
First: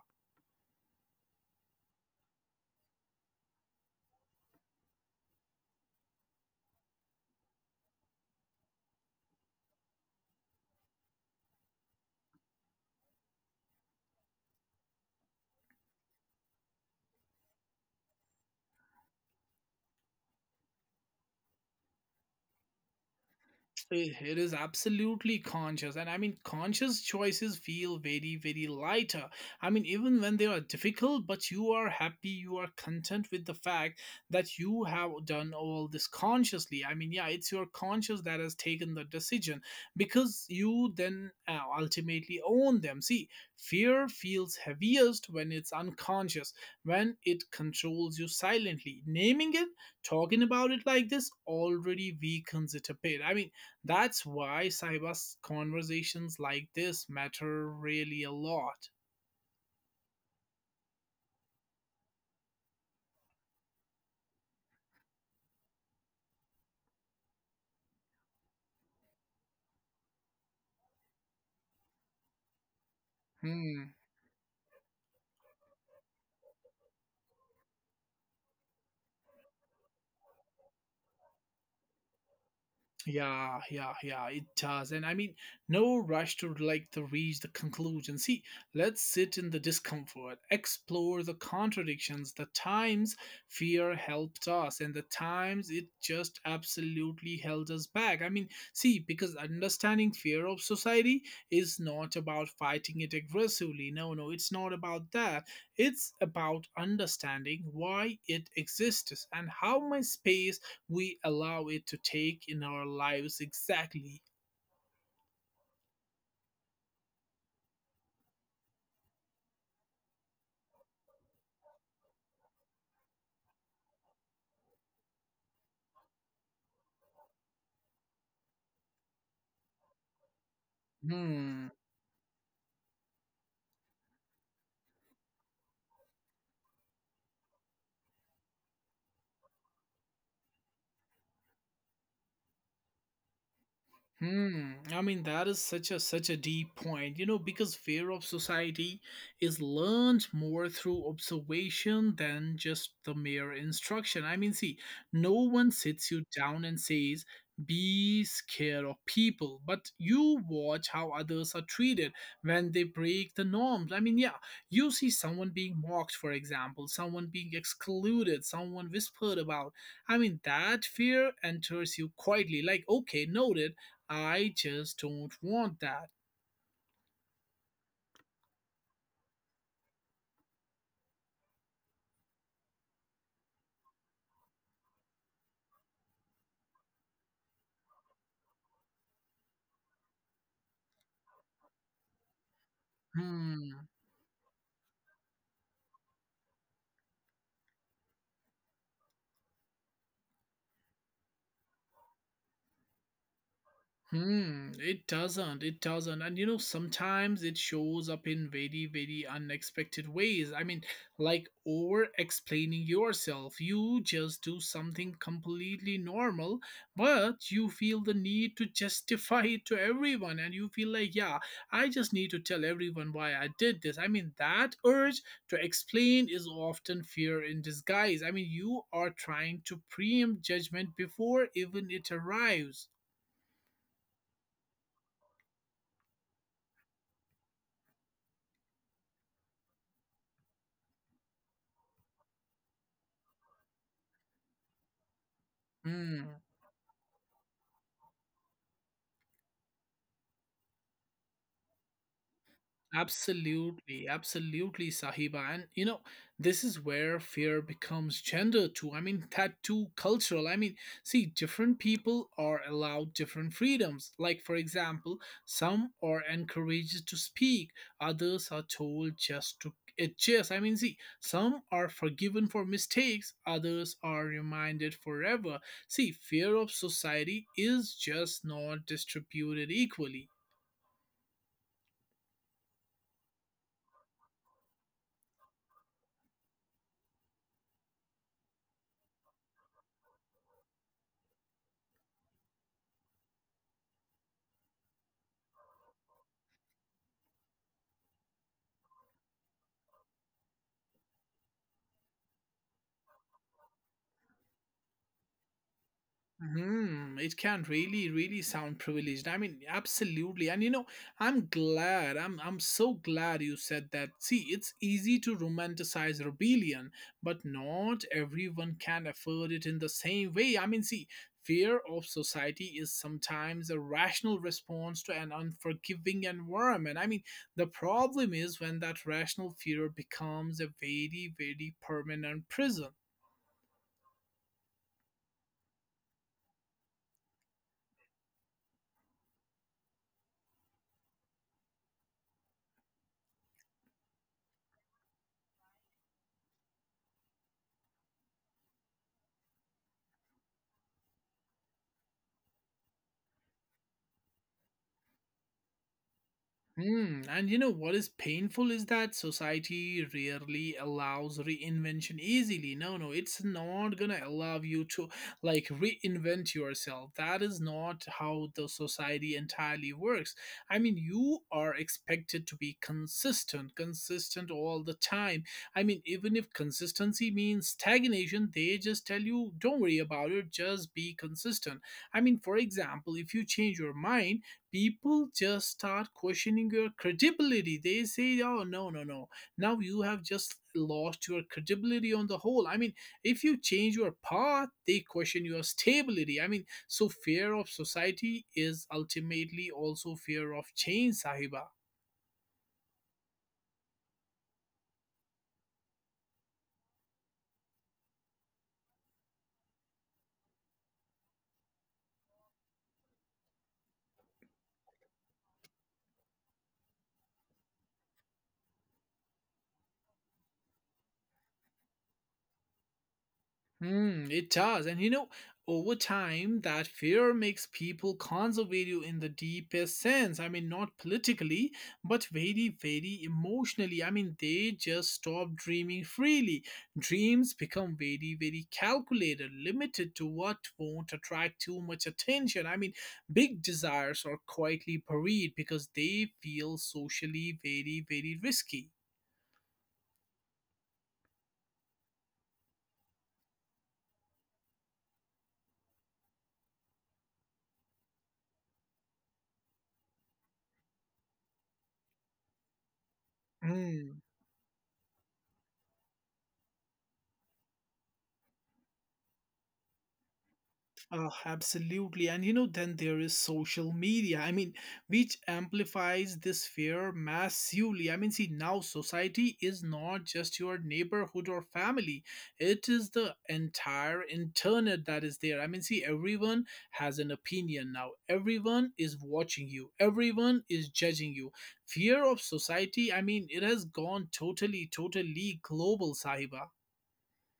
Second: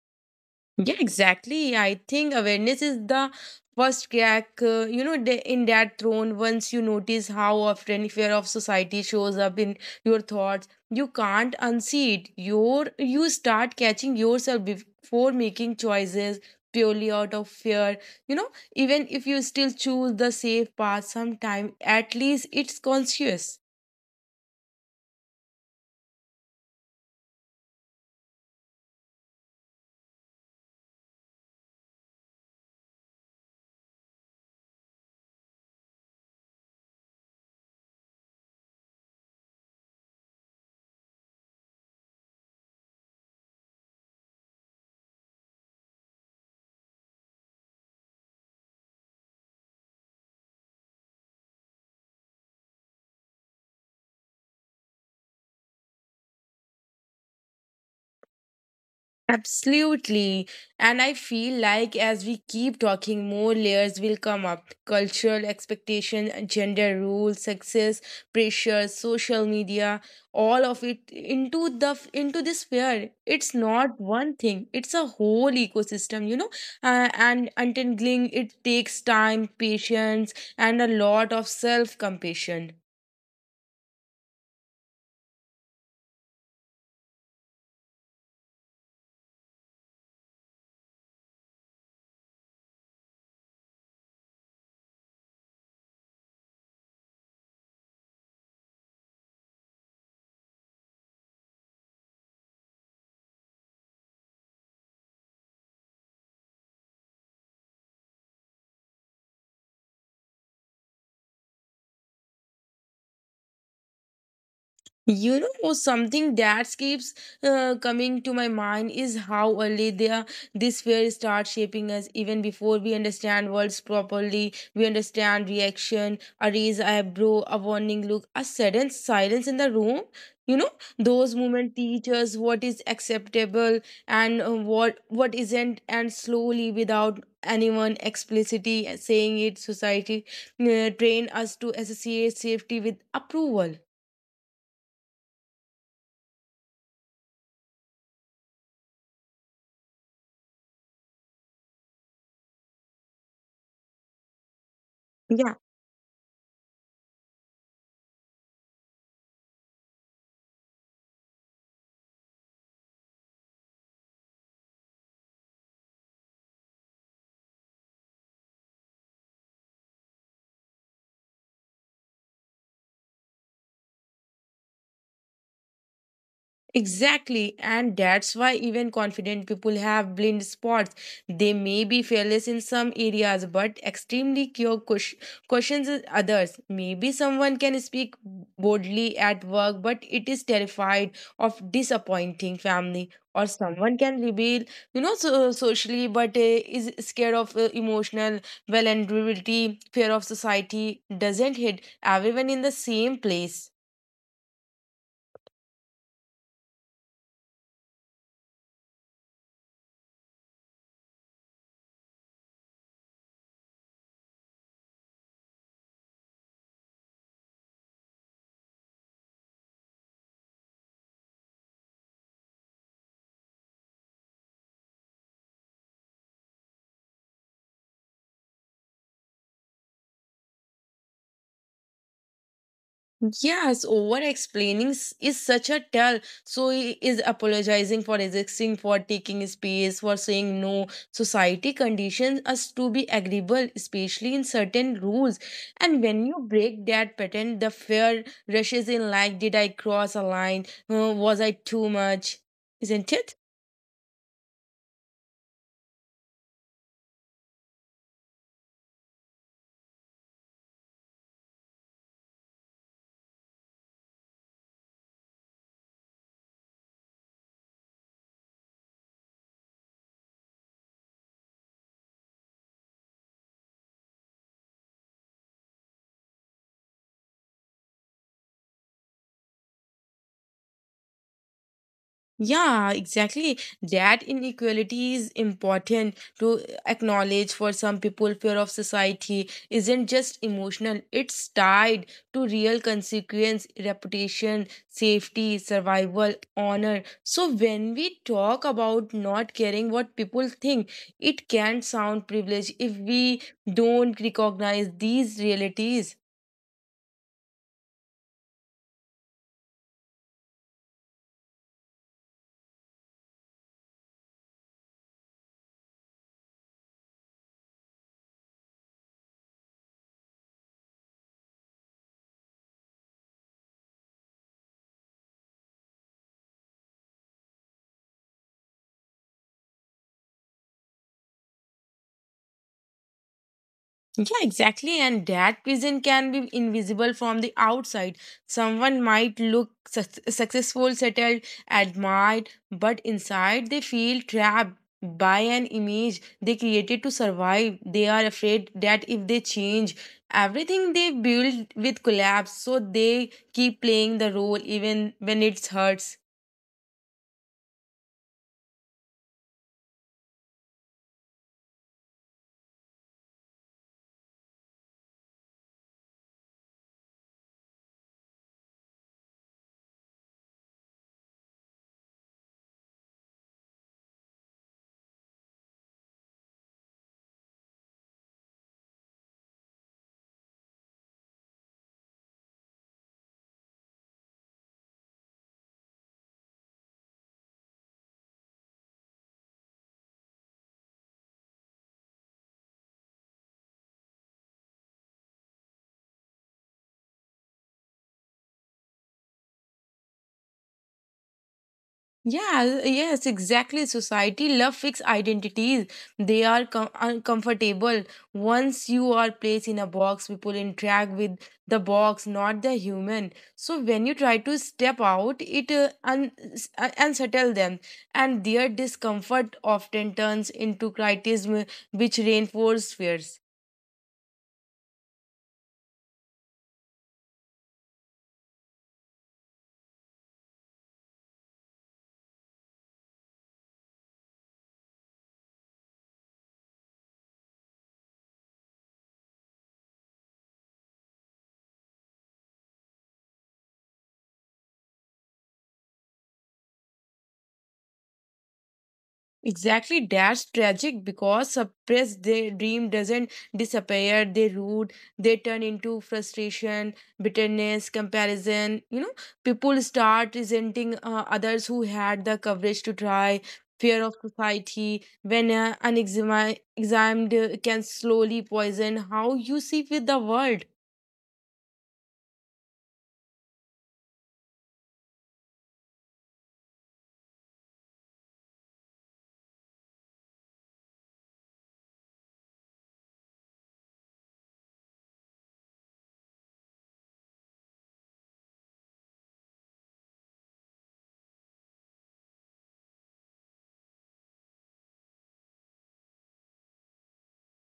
Yeah, exactly. I think awareness is the first crack, you know, in that throne. Once you notice how often fear of society shows up in your thoughts, you can't unsee it. Your you start catching yourself before making choices purely out of fear. You know, even if you still choose the safe path, sometime at least it's conscious.
Eh, it is absolutely conscious, and I mean, conscious choices feel very, very lighter. I mean, even when they are difficult, but you are happy, you are content with the fact that you have done all this consciously. I mean, yeah, it's your conscious that has taken the decision because you then ultimately own them. See, fear feels heaviest when it's unconscious, when it controls you silently. Naming it, talking about it like this already weakens it a bit. I mean, that's why cyber conversations like this matter really a lot.
Absolutely. And I feel like as we keep talking, more layers will come up cultural expectation, gender roles, success, pressure, social media, all of it into the into this sphere. It's
Hmm.
not one thing, it's a whole ecosystem, you know. And untangling it takes time, patience, and a lot of self compassion.
Yeah, yeah, yeah, it does. And I mean, no rush to like to reach the conclusion. See, let's sit in the discomfort, explore the contradictions, the times fear helped us, and the times it just absolutely held us back. I mean, see, because understanding fear of society is not about fighting it aggressively. No, no, it's not about that. It's about understanding why it exists and how my space we allow it to take in our lives exactly.
You know, something that keeps coming to my mind is how early there this fear starts shaping us even before we understand words properly. We understand reaction, a raised eyebrow, a warning look, a sudden silence in the room. You know, those
Hmm.
moments teach us what is acceptable and what isn't, and slowly, without anyone explicitly saying it, society train us to associate safety with approval.
Hmm. I mean, that is such a such a deep point, you know, because fear of society is learned more through observation than just the mere instruction. I mean, see, no
Yeah.
one sits you down and says, "Be scared of people," but you watch how others are treated when they break the norms. I mean, yeah, you see someone being mocked, for example, someone being excluded, someone whispered about. I mean, that fear enters you quietly, like, "Okay, noted." I just don't want that.
Exactly, and that's why even confident people have blind spots. They may be fearless in some areas but extremely questions in others. Maybe someone can speak boldly at work but it is terrified of disappointing family, or
Hmm.
someone can reveal, you know, so, socially but is scared of emotional vulnerability, fear of society doesn't hit everyone in the same place.
Hmm, it doesn't. It doesn't. And you know, sometimes it shows up in very, very unexpected ways. I mean, like over explaining yourself. You just do something completely normal, but you feel the need to justify it to everyone. And you feel like, yeah, I just need to tell everyone why I did this. I mean, that urge to explain is often fear in disguise. I mean, you are trying to preempt judgment before even it arrives.
Yes, over explaining is such a tell. So he is apologizing for existing, for taking space, for saying no. Society conditions us to be agreeable, especially in certain rules. And when
Hmm.
you break that pattern, the fear rushes in like, did I cross a line? Was I too much? Isn't it?
Absolutely, absolutely, Sahiba. And you know, this is where fear becomes gender too. I mean, that too cultural. I mean, see, different people are allowed different freedoms. Like, for example, some are encouraged to speak, others are told just to adjust. I mean, see, some are forgiven for mistakes, others are reminded forever. See, fear of society is just not distributed equally.
Yeah, exactly. That inequality is important to acknowledge for some people. Fear of society isn't just emotional, it's tied to real consequence, reputation, safety, survival, honor. So, when we talk about not caring what people think, it can sound privileged if we don't recognize these realities.
Hmm, it can really, really sound privileged. I mean, absolutely. And you know, I'm glad. I'm so glad you said that. See, it's easy to romanticize rebellion, but not everyone can afford it in the same way. I mean, see, fear of society is sometimes a rational response to an unforgiving environment. I mean, the problem is when that rational fear becomes a very, very permanent prison.
Yeah, exactly. And that vision can be invisible from the outside. Someone might look successful, settled, admired, but inside they feel trapped by an image they created to survive. They are afraid that if they change, everything they build will collapse. So they keep playing the role even when it hurts.
Hmm, and you know what is painful is that society rarely allows reinvention easily. No, no, it's not gonna allow you to like reinvent yourself. That is not how the society entirely works. I mean, you are expected to be consistent, consistent all the time. I mean, even if consistency means stagnation, they just tell you, don't worry about it, just be consistent. I mean, for example, if you change your mind, people just start questioning your credibility. They say, oh, no, no, no. Now you have just lost your credibility on the whole. I mean, if you change your path, they question your stability. I mean, so fear of society is ultimately also fear of change, Sahiba.
Yeah, yes, exactly. Society love fixed identities. They are uncomfortable. Once you are placed in a box, people interact with the box, not the human. So when you try to step out, it unsettle them, and their discomfort often turns into criticism, which reinforces fears.
Hmm, it does. And you know, over time, that fear makes people conservative in the deepest sense. I mean, not politically, but very, very emotionally. I mean, they just stop dreaming freely. Dreams become very, very calculated, limited to what won't attract too much attention. I mean, big desires are quietly buried because they feel socially very, very risky.
Exactly, that's tragic because suppressed their dream doesn't disappear, they root, they turn into frustration, bitterness, comparison. You know, people start resenting others who had the coverage to try, fear of
Mm.
society, when unexamined, can slowly poison how you see with the world.
Oh, absolutely. And you know, then there is social media. I mean, which amplifies this fear massively. I mean, see, now society is not just your neighborhood or family, it is the entire internet that is there. I mean, see, everyone has an opinion now. Everyone is watching you, everyone is judging you. Fear of society, I mean, it has gone totally, totally global, Sahiba.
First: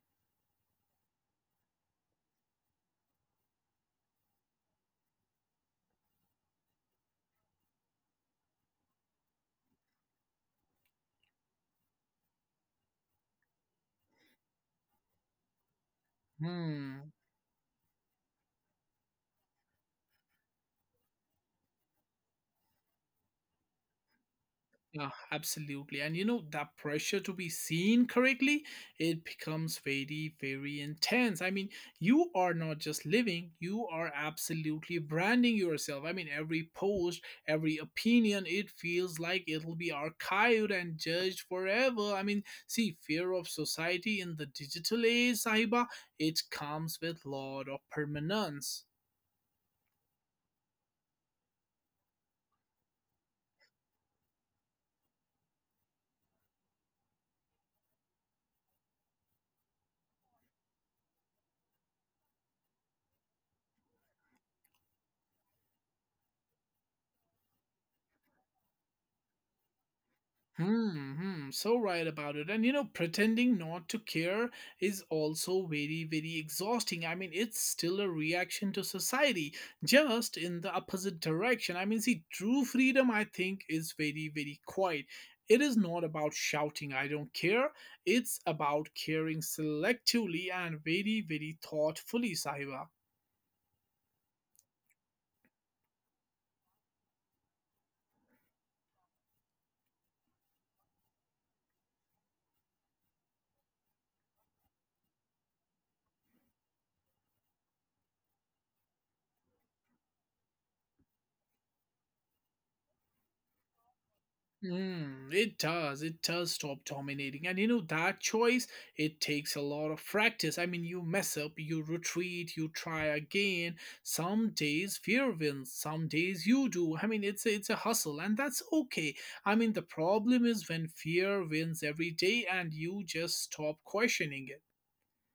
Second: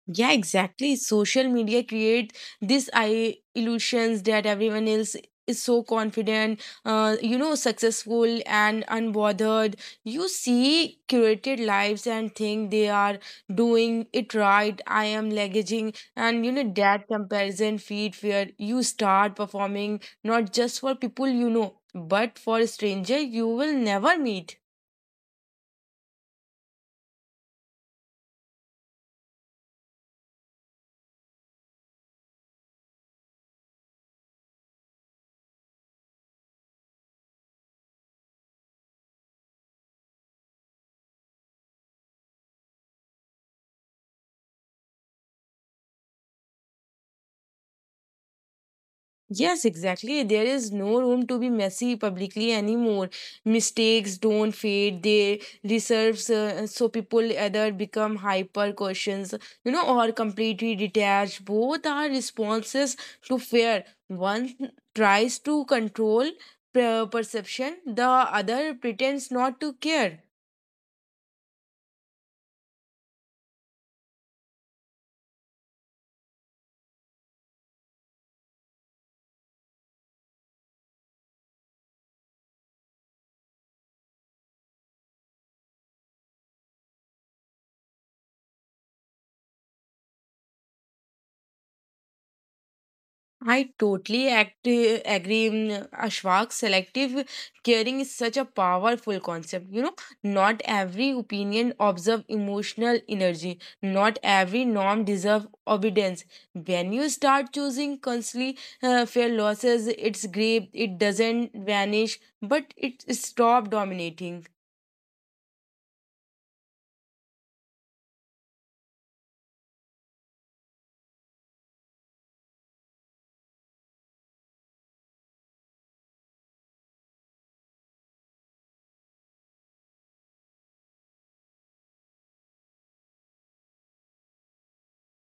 Yeah, exactly. Social media create this I illusions that everyone else is so confident, you know, successful and unbothered. You see curated lives and think they are doing it right. I am leveraging, and you know that
Hmm.
comparison feed where you start performing not just for people you know, but for stranger you will never meet.
Yeah, absolutely. And you know, that pressure to be seen correctly, it becomes very, very intense. I mean, you are not just living, you are absolutely branding yourself. I mean, every post, every opinion, it feels like it'll be archived and judged forever. I mean, see, fear of society in the digital age, Sahiba, it comes with lot of permanence.
Yes, exactly. There is no room to be messy publicly anymore. Mistakes don't fade; they reserves so people either become hyper cautious, you know, or completely detached. Both are responses to fear. One tries to control perception; the other pretends not to care.
Hmm, hmm, so right about it. And you know, pretending not to care is also very, very exhausting. I mean, it's still a reaction to society, just in the opposite direction. I mean, see, true freedom, I think, is very, very quiet. It is not about shouting, I don't care. It's about caring selectively and very, very thoughtfully, Sahiba.
I totally act, agree, mm, Ashwak. Selective caring is such a powerful concept. You know, not every opinion observe emotional energy. Not every norm deserve obedience. When you start choosing constantly fair losses, its grave, it doesn't vanish, but it stop dominating.
Mm, it does. It does stop dominating. And you know, that choice, it takes a lot of practice. I mean, you mess up, you retreat, you try again. Some days fear wins, some days you do. I mean, it's a hustle, and that's okay. I mean, the problem is when fear wins every day and you just stop questioning it.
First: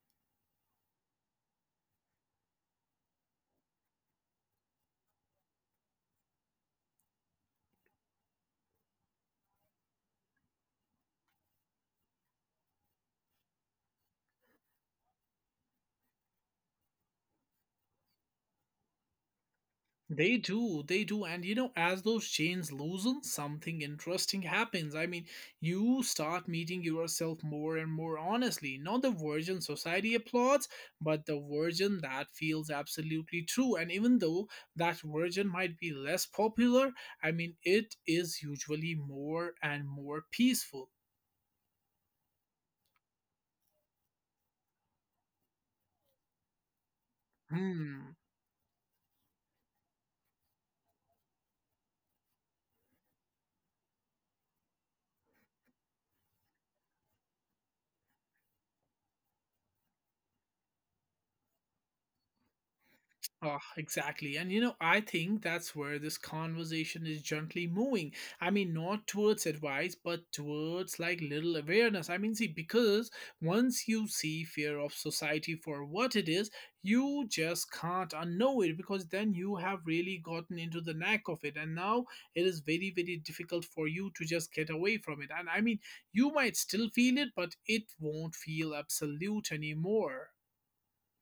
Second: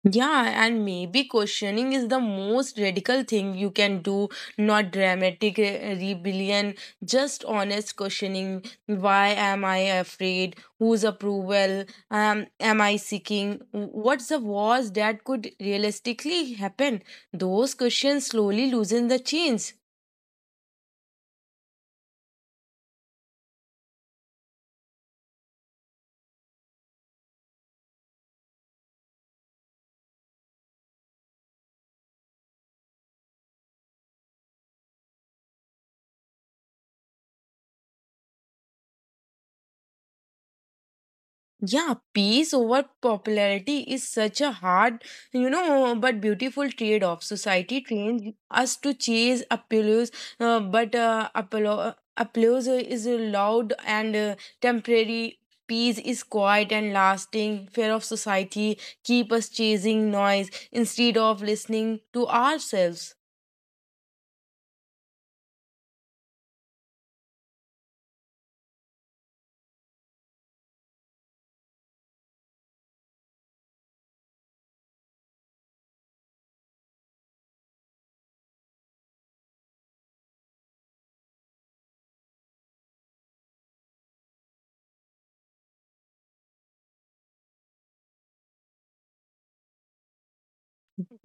Yeah, and maybe questioning is the most radical thing you can do, not dramatic rebellion, just honest questioning. Why am I afraid? Whose approval am I seeking? What's the worst that could realistically happen? Those questions slowly loosen the chains.
They do, they do. And you know, as those chains loosen, something interesting happens. I mean, you start meeting yourself more and more honestly. Not the version society applauds, but the version that feels absolutely true. And even though that version might be less popular, I mean, it is usually more and more peaceful.
Yeah, peace over popularity is such a hard, you know, but beautiful trade off. Society
Hmm.
trains us to chase applause, but applause is loud and temporary. Peace is quiet and lasting. Fear of society keep us chasing noise instead of listening to ourselves.
Oh, exactly. And you know, I think that's where this conversation is gently moving. I mean, not towards advice, but towards like little awareness. I mean, see, because once you see fear of society for what it is, you just can't unknow it because then you have really gotten into the knack of it. And now it is very, very difficult for you to just get away from it. And I mean, you might still feel it, but it won't feel absolute anymore.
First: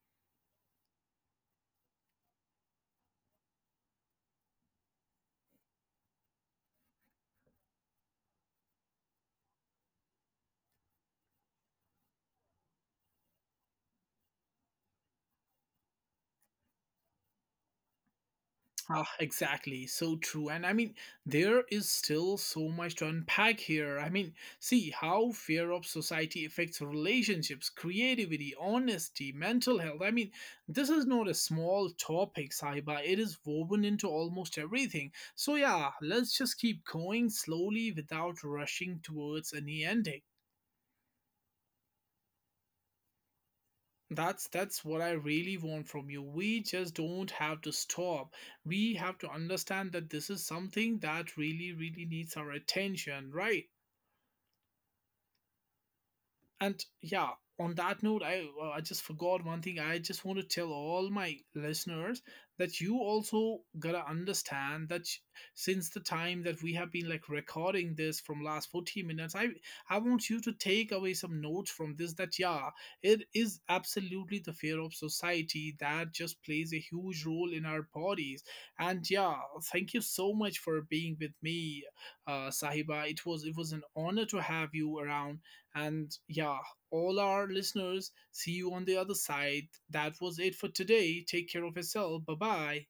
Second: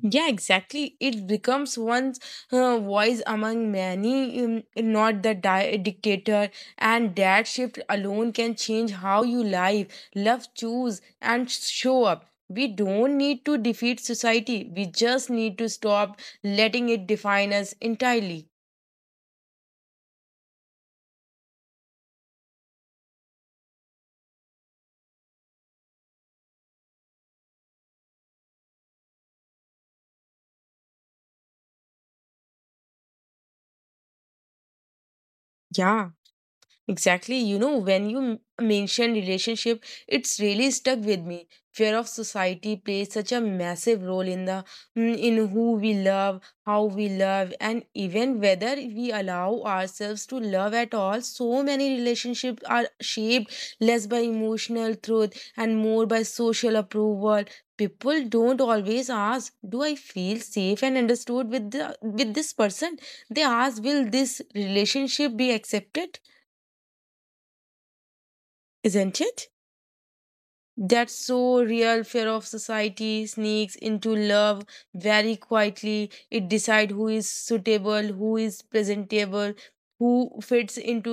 Yeah, exactly. It becomes one's voice among many, not the dictator. And that shift alone can change how you live, love, choose, and show up. We don't need to defeat society. We just need to stop letting it define us entirely.
Ah, exactly. So true. And I mean, there is still so much to unpack here. I mean, see how fear of society affects relationships, creativity, honesty, mental health. I mean, this is not a small topic, Saiba. It is woven into almost everything. So, yeah,
Yeah,
let's just keep going
exactly. You know,
slowly
when you
without rushing
mentioned
towards any
relationship,
ending.
it's really stuck with me. Fear of society plays such a massive role
That's
in the
that's what I
mm, in
really
who
want
we
from you.
love,
We
how
just
we
don't
love,
have to
and
stop.
even whether
We
we
have to
allow
understand that this
ourselves
is
to love at
something
all.
that
So
really
many
really needs our
relationships are
attention,
shaped
right?
less by emotional truth and more by social
And yeah,
approval.
on that note,
People
I
don't
well, I just
always
forgot
ask,
one thing.
"Do I
I just want
feel
to tell
safe and
all my
understood with the
listeners
with this
that you
person?" They
also
ask,
gotta
"Will this
understand that
relationship be
since the
accepted?"
time that we have been like recording this from last 40
Isn't
minutes, I
it?
I want you to take away
That
some
so
notes from
real
this
fear
that
of
yeah, it
society
is
sneaks into
absolutely the
love
fear of
very
society that
quietly.
just
It
plays a
decides who
huge
is
role in our
suitable, who
bodies.
is
And yeah,
presentable,
thank you so
who
much for
fits into
being with me, Sahiba. It was an honor to have you around, and yeah, all our listeners, see you on the other side. That was it for today. Take care of yourself. Bye bye.